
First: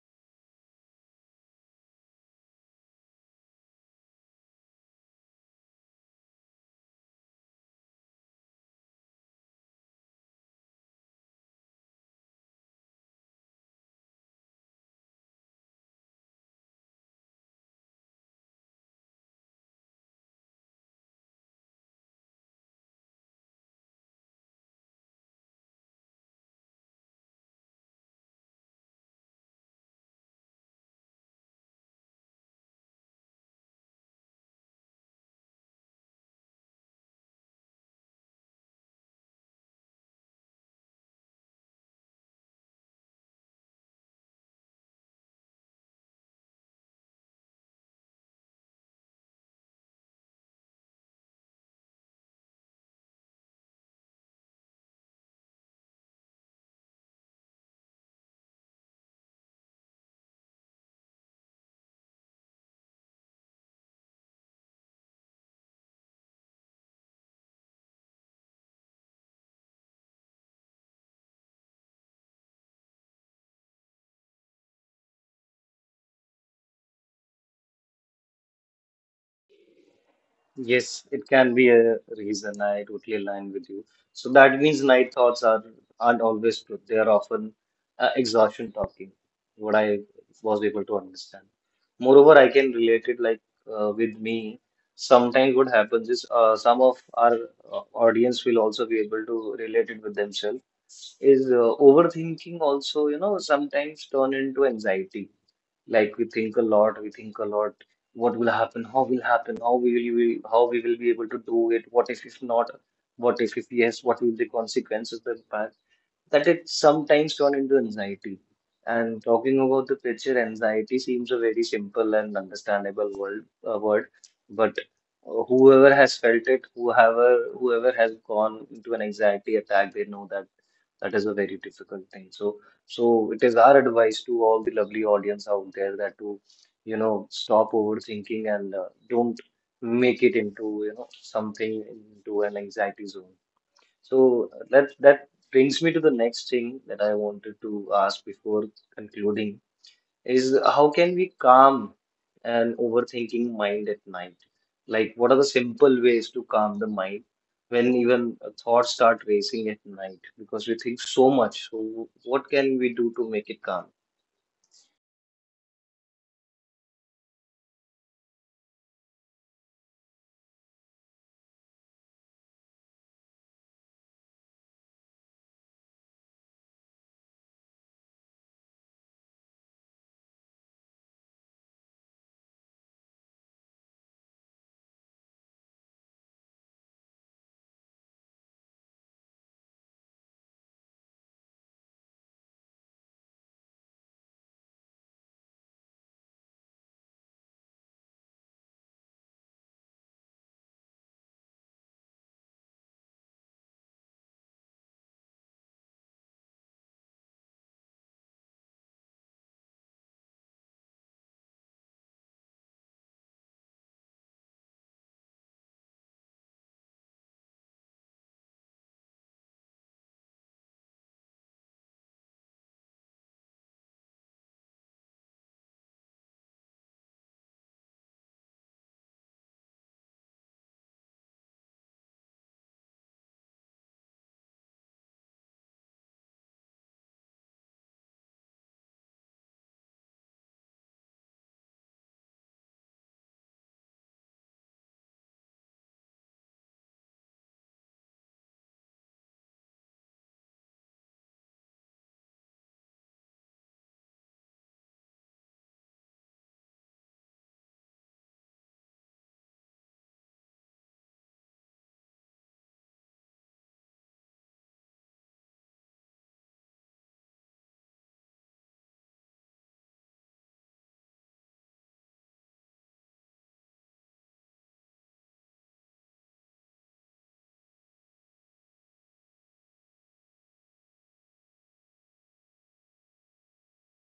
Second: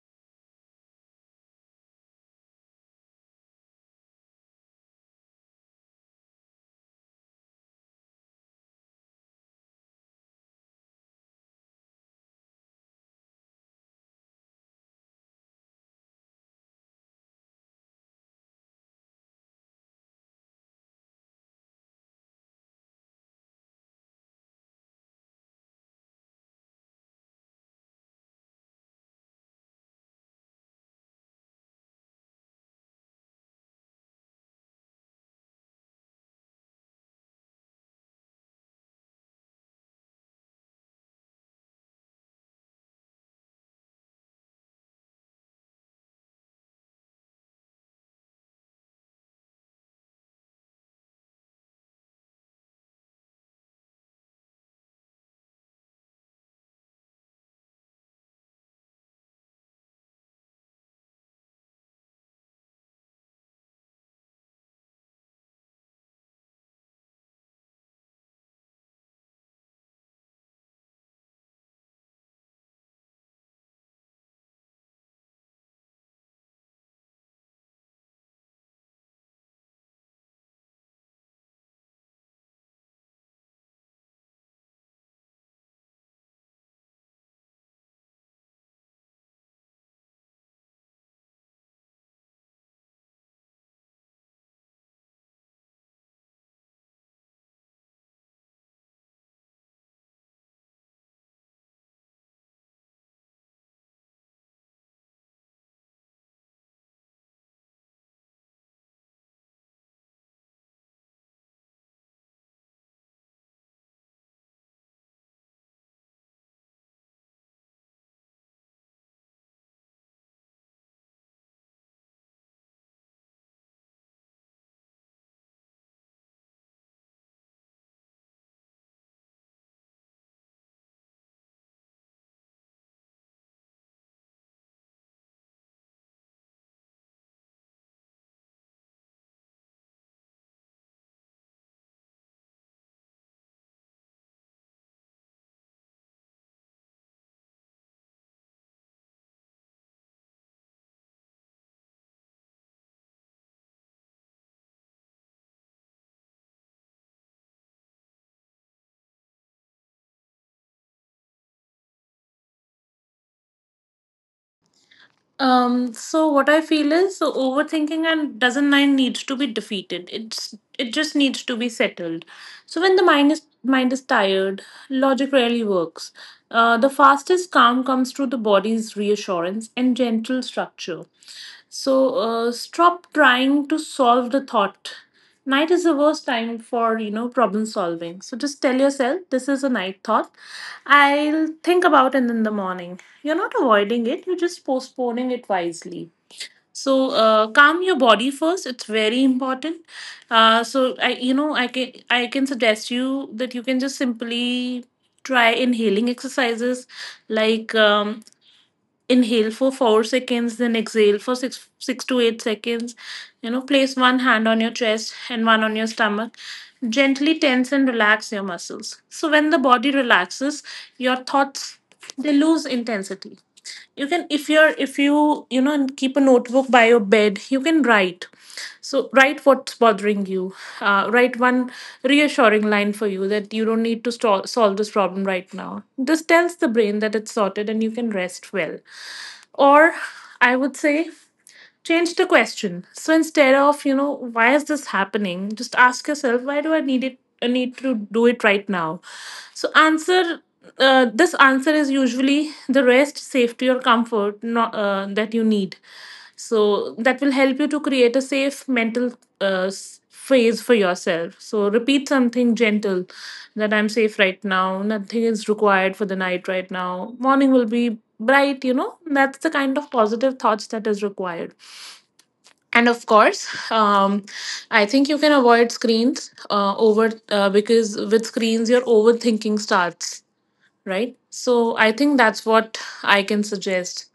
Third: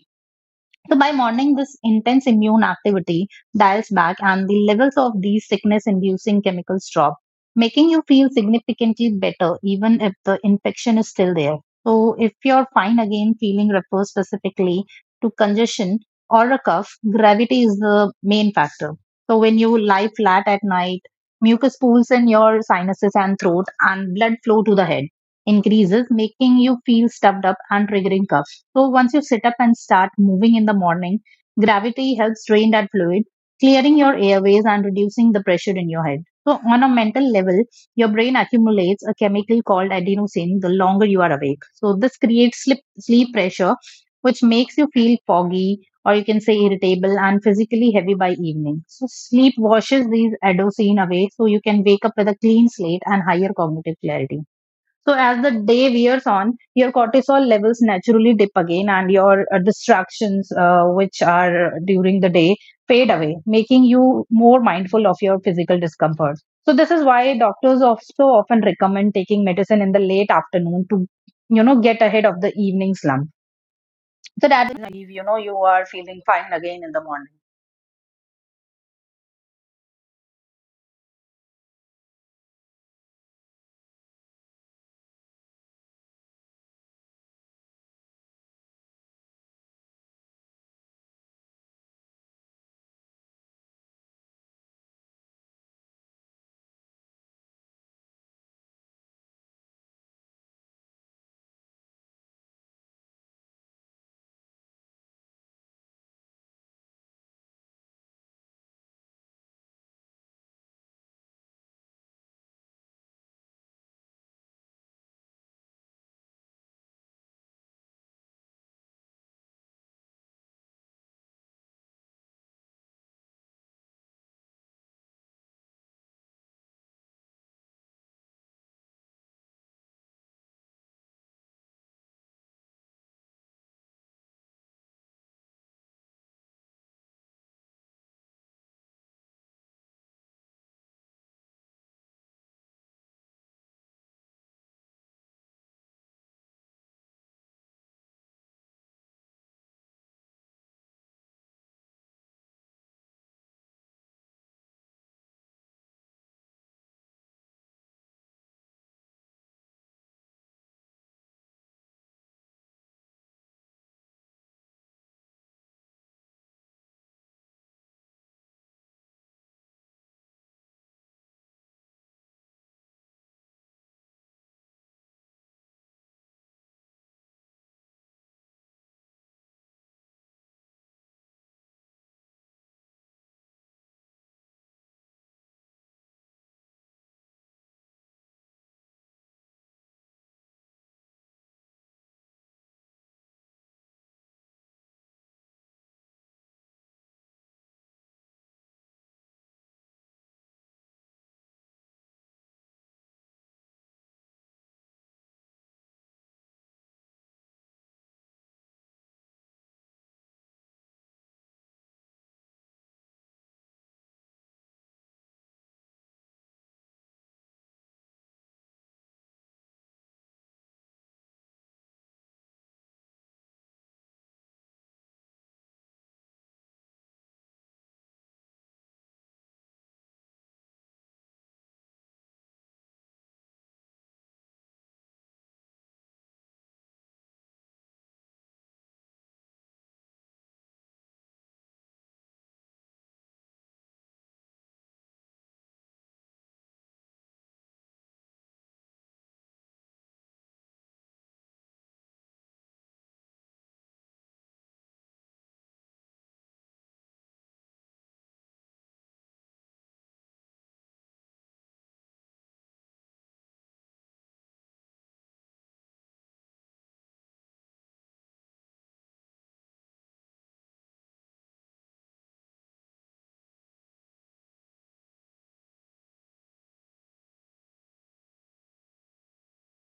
So by morning, this intense immune activity dials back, and the levels of these sickness inducing chemicals drop, making you feel significantly better even if the infection is still there. So if you're fine again feeling refers specifically to congestion or a cough, gravity is the main factor. So when you lie flat at night, mucus pools in your sinuses and throat, and blood flow to the head increases, making you feel stuffed up and triggering cough. So once you sit up and start moving in the morning, gravity helps drain that fluid, clearing your airways and reducing the pressure in your head. So on a mental level, your brain accumulates a chemical called adenosine the longer you are awake. So this creates sleep pressure, which makes you feel foggy, or you can say irritable and physically heavy by evening. So sleep washes these adenosine away, so you can wake up with a clean slate and higher cognitive clarity. So as the day wears on, your cortisol levels naturally dip again, and your distractions, which are during the day, fade away, making you more mindful of your physical discomfort. So this is why doctors also often recommend taking medicine in the late afternoon to, get ahead of the evening slump. So that you know you are feeling fine again in the morning.
Yes, it can be a reason. I totally align with you. So that means night thoughts are aren't always good. They are often exhaustion talking. What I was able to understand. Moreover, I can relate it like with me. Sometimes what happens is some of our audience will also be able to relate it with themselves is overthinking also, you know, sometimes turn into anxiety. Like we think a lot, what will happen, how will happen, how we will be able to do it, what if not, what if yes, what will the consequences, the impact? That it sometimes turn into anxiety. And talking about the picture, anxiety seems a very simple and understandable word, but whoever has felt it, whoever has gone into an anxiety attack, they know that that is a very difficult thing. So it is our advice to all the lovely audience out there that to, you know, stop overthinking and don't make it into, you know, something into an anxiety zone. So that brings me to the next thing that I wanted to ask before concluding is how can we calm an overthinking mind at night? Like, what are the simple ways to calm the mind when even thoughts start racing at night? Because we think so much. So, what can we do to make it calm?
So what I feel is so overthinking and doesn't mind needs to be defeated. It's it just needs to be settled. So when the mind is tired, logic rarely works. The fastest calm comes through the body's reassurance and gentle structure. So stop trying to solve the thought. Night is the worst time for, you know, problem solving. So just tell yourself this is a night thought. I'll think about it in the morning. You're not avoiding it. You're just postponing it wisely. So calm your body first. It's very important. So I, you know, I can suggest you that you can just simply try inhaling exercises like, inhale for 4 seconds then exhale for 6 to 8 seconds. You know, place one hand on your chest and one on your stomach, gently tense and relax your muscles. So when the body relaxes, your thoughts, they lose intensity. You can, if you're if you, you know, keep a notebook by your bed, you can write. So write what's bothering you. Write one reassuring line for you that you don't need to sto- solve this problem right now. This tells the brain that it's sorted and you can rest well. Or I would say change the question. So instead of, you know, why is this happening, just ask yourself why do I need it, I need to do it right now. So answer, this answer is usually the rest, safety or comfort, not, that you need. So that will help you to create a safe mental s- phase for yourself. So repeat something gentle, that I'm safe right now, nothing is required for the night right now, morning will be bright. You know, that's the kind of positive thoughts that is required. And of course, um, I think you can avoid screens over because with screens your overthinking starts, right? So I think that's what I can suggest.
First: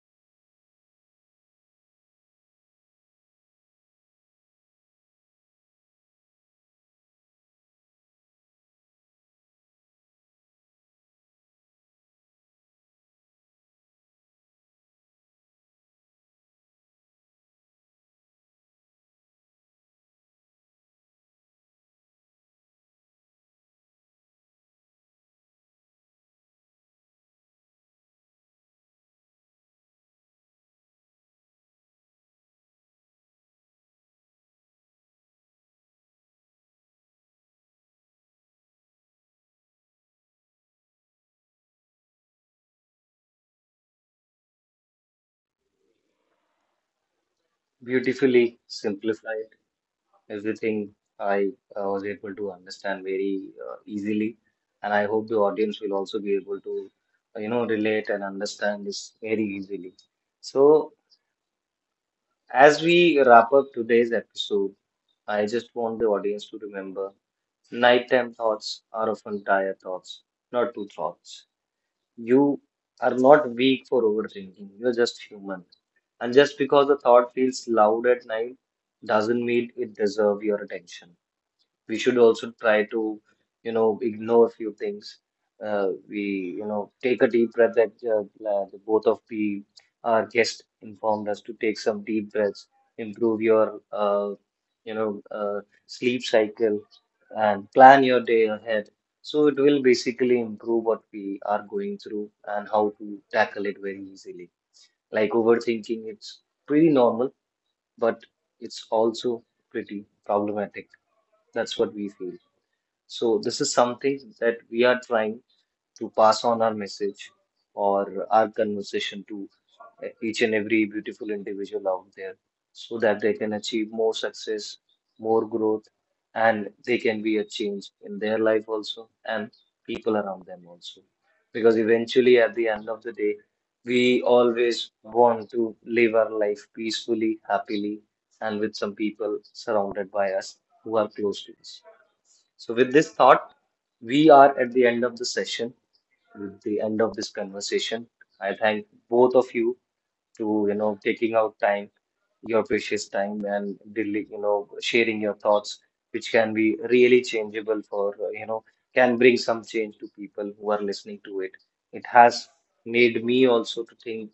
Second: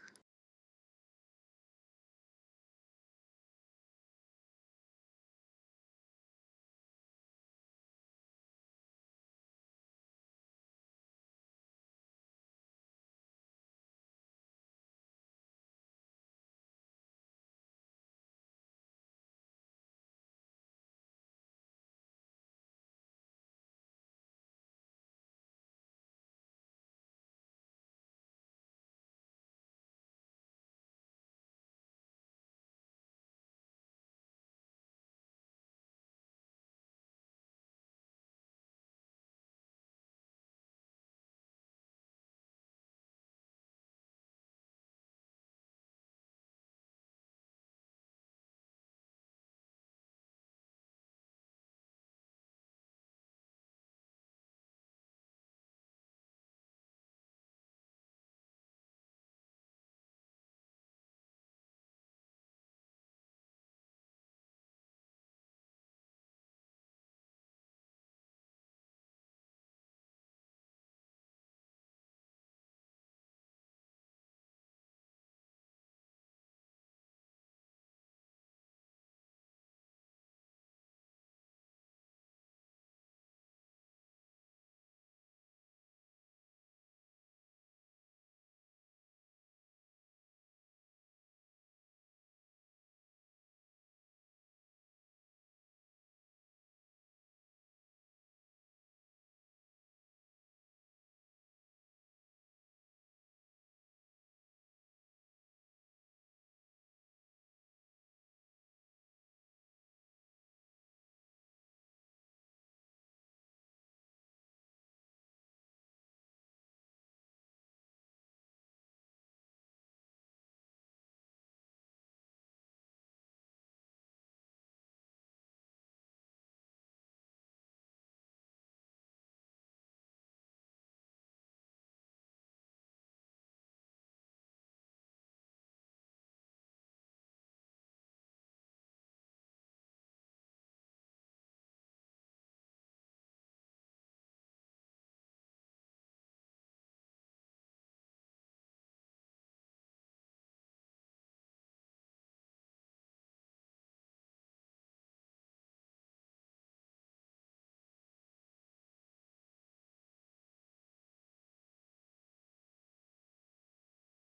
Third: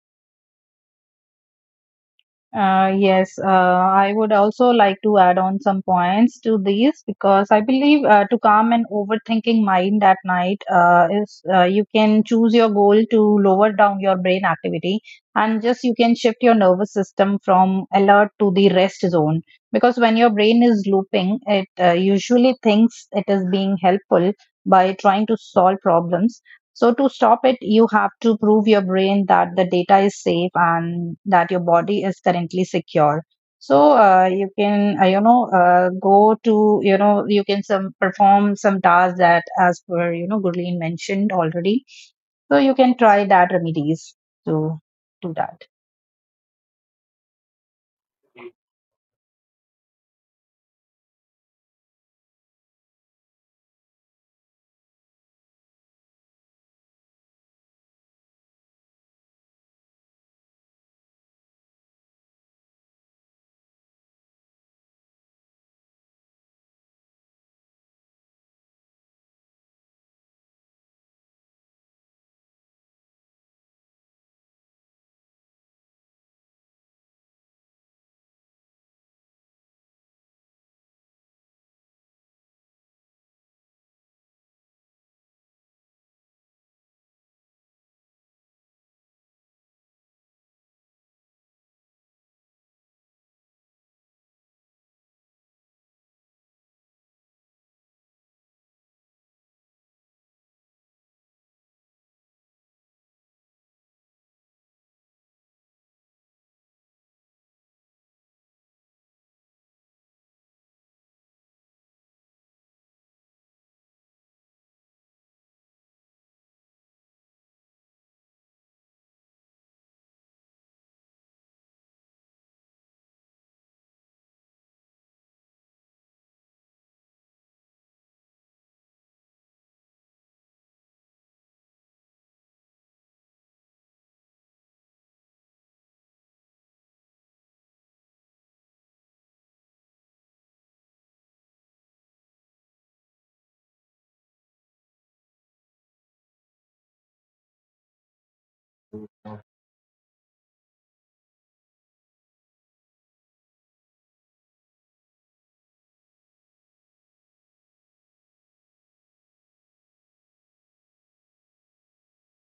Yes, I would also like to add on some points to these, because I believe to calm an overthinking mind at night is, you can choose your goal to lower down your brain activity, and just you can shift your nervous system from alert to the rest zone. Because when your brain is looping, it usually thinks it is being helpful by trying to solve problems. So to stop it, you have to prove your brain that the data is safe and that your body is currently secure. So you can go to, you can some perform some tasks that as per, Gurleen mentioned already. So you can try that remedies to do that.
Beautifully simplified. Everything I was able to understand very easily, and I hope the audience will also be able to, you know, relate and understand this very easily. So, as we wrap up today's episode, I just want the audience to remember nighttime thoughts are often tired thoughts, not two thoughts. You are not weak for overthinking, you're just human. And just because a thought feels loud at night doesn't mean it deserves your attention. We should also try to, you know, ignore a few things. We, you know, take a deep breath that the both of the our guest informed us to take some deep breaths, improve your, you know, uh, sleep cycle, and plan your day ahead. So it will basically improve what we are going through and how to tackle it very easily. Like overthinking, it's pretty normal, but it's also pretty problematic. That's what we feel. So this is something that we are trying to pass on our message or our conversation to each and every beautiful individual out there so that they can achieve more success, more growth, and they can be a change in their life also and people around them also. Because eventually, at the end of the day, we always want to live our life peacefully, happily, and with some people surrounded by us who are close to us. So, with this thought, we are at the end of the session, with the end of this conversation. I thank both of you to you know taking out time your precious time and really you know sharing your thoughts which can be really changeable for, you know, can bring some change to people who are listening to it. It has made me also to think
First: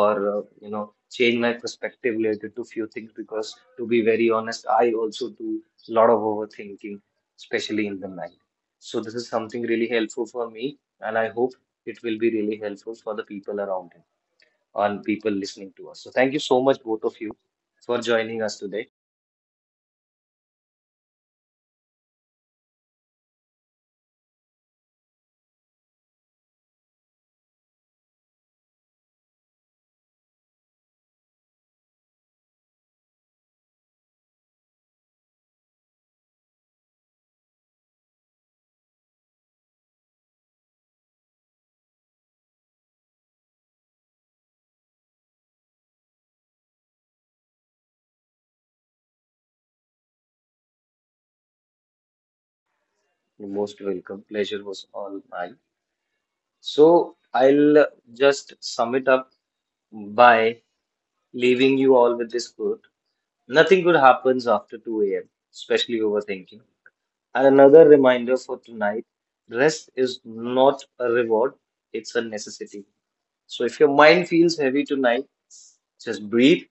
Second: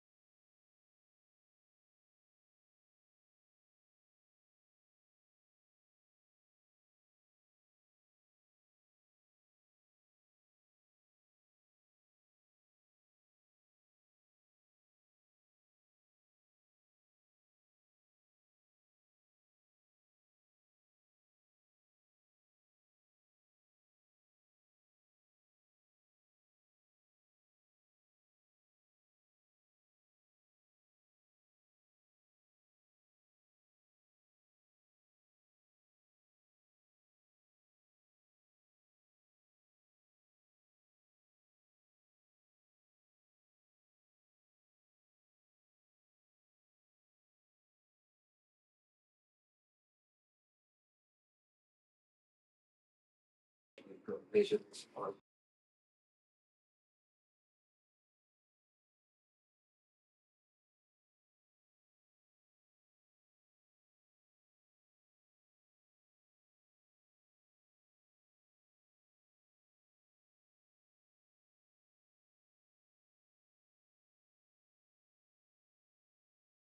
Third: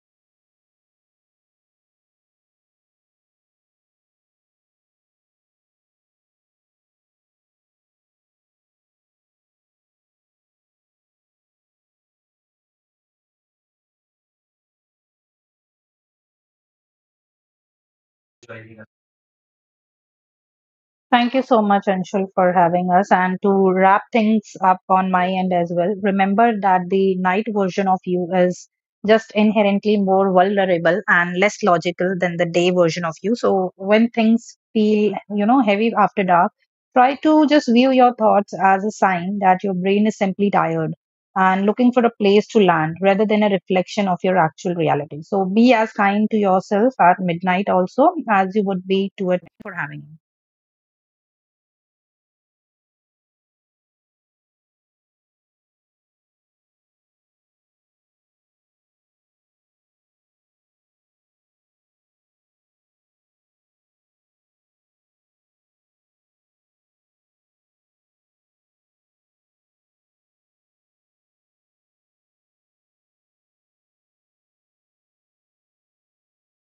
or, you know, change my perspective related to few things because to be very honest I also do a lot of overthinking especially in the night. So this is something really helpful for me and I hope it will be really helpful for the people around me on people listening to us. So thank you so much, both of you, for joining us today.
Thank you so much, Anshul, for having us. And to wrap things up on my end as well, remember that the night version of you is just inherently more vulnerable and less logical than the day version of you. So when things feel, heavy after dark, try to just view your thoughts as a sign that your brain is simply tired and looking for a place to land rather than a reflection of your actual reality. So be as kind to yourself at midnight also as you would be to it for having.
You're most welcome. Pleasure was all mine. So I'll just sum it up by leaving you all with this quote. Nothing good happens after 2 a.m., especially overthinking. And another reminder for tonight, rest is not a reward, it's a necessity. So if your mind feels heavy tonight, just breathe,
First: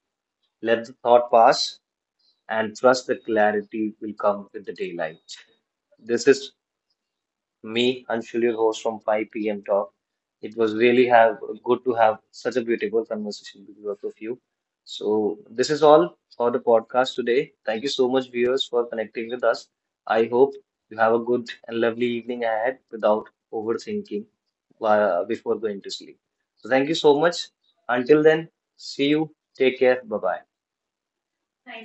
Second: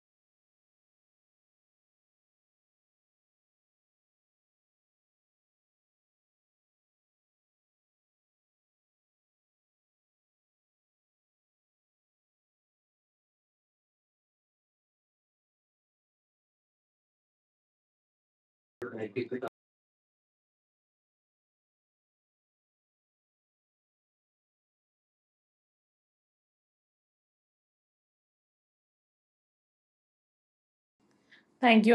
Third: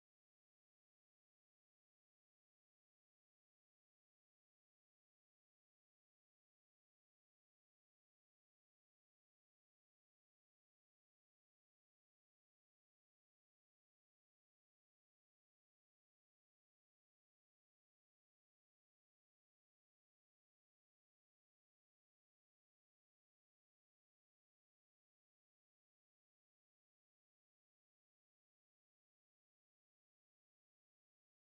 let the thought pass, and trust the clarity will come with the daylight. This is me, Anshul, your host from 5 p.m. Talk. It was really have good to have such a beautiful conversation with both of you. So this is all for the podcast today. Thank you so much, viewers, for connecting with us. I hope you have a good and lovely evening ahead without overthinking before going to sleep. So thank you so much. Until then, see you. Take care. Bye bye.
Thank you,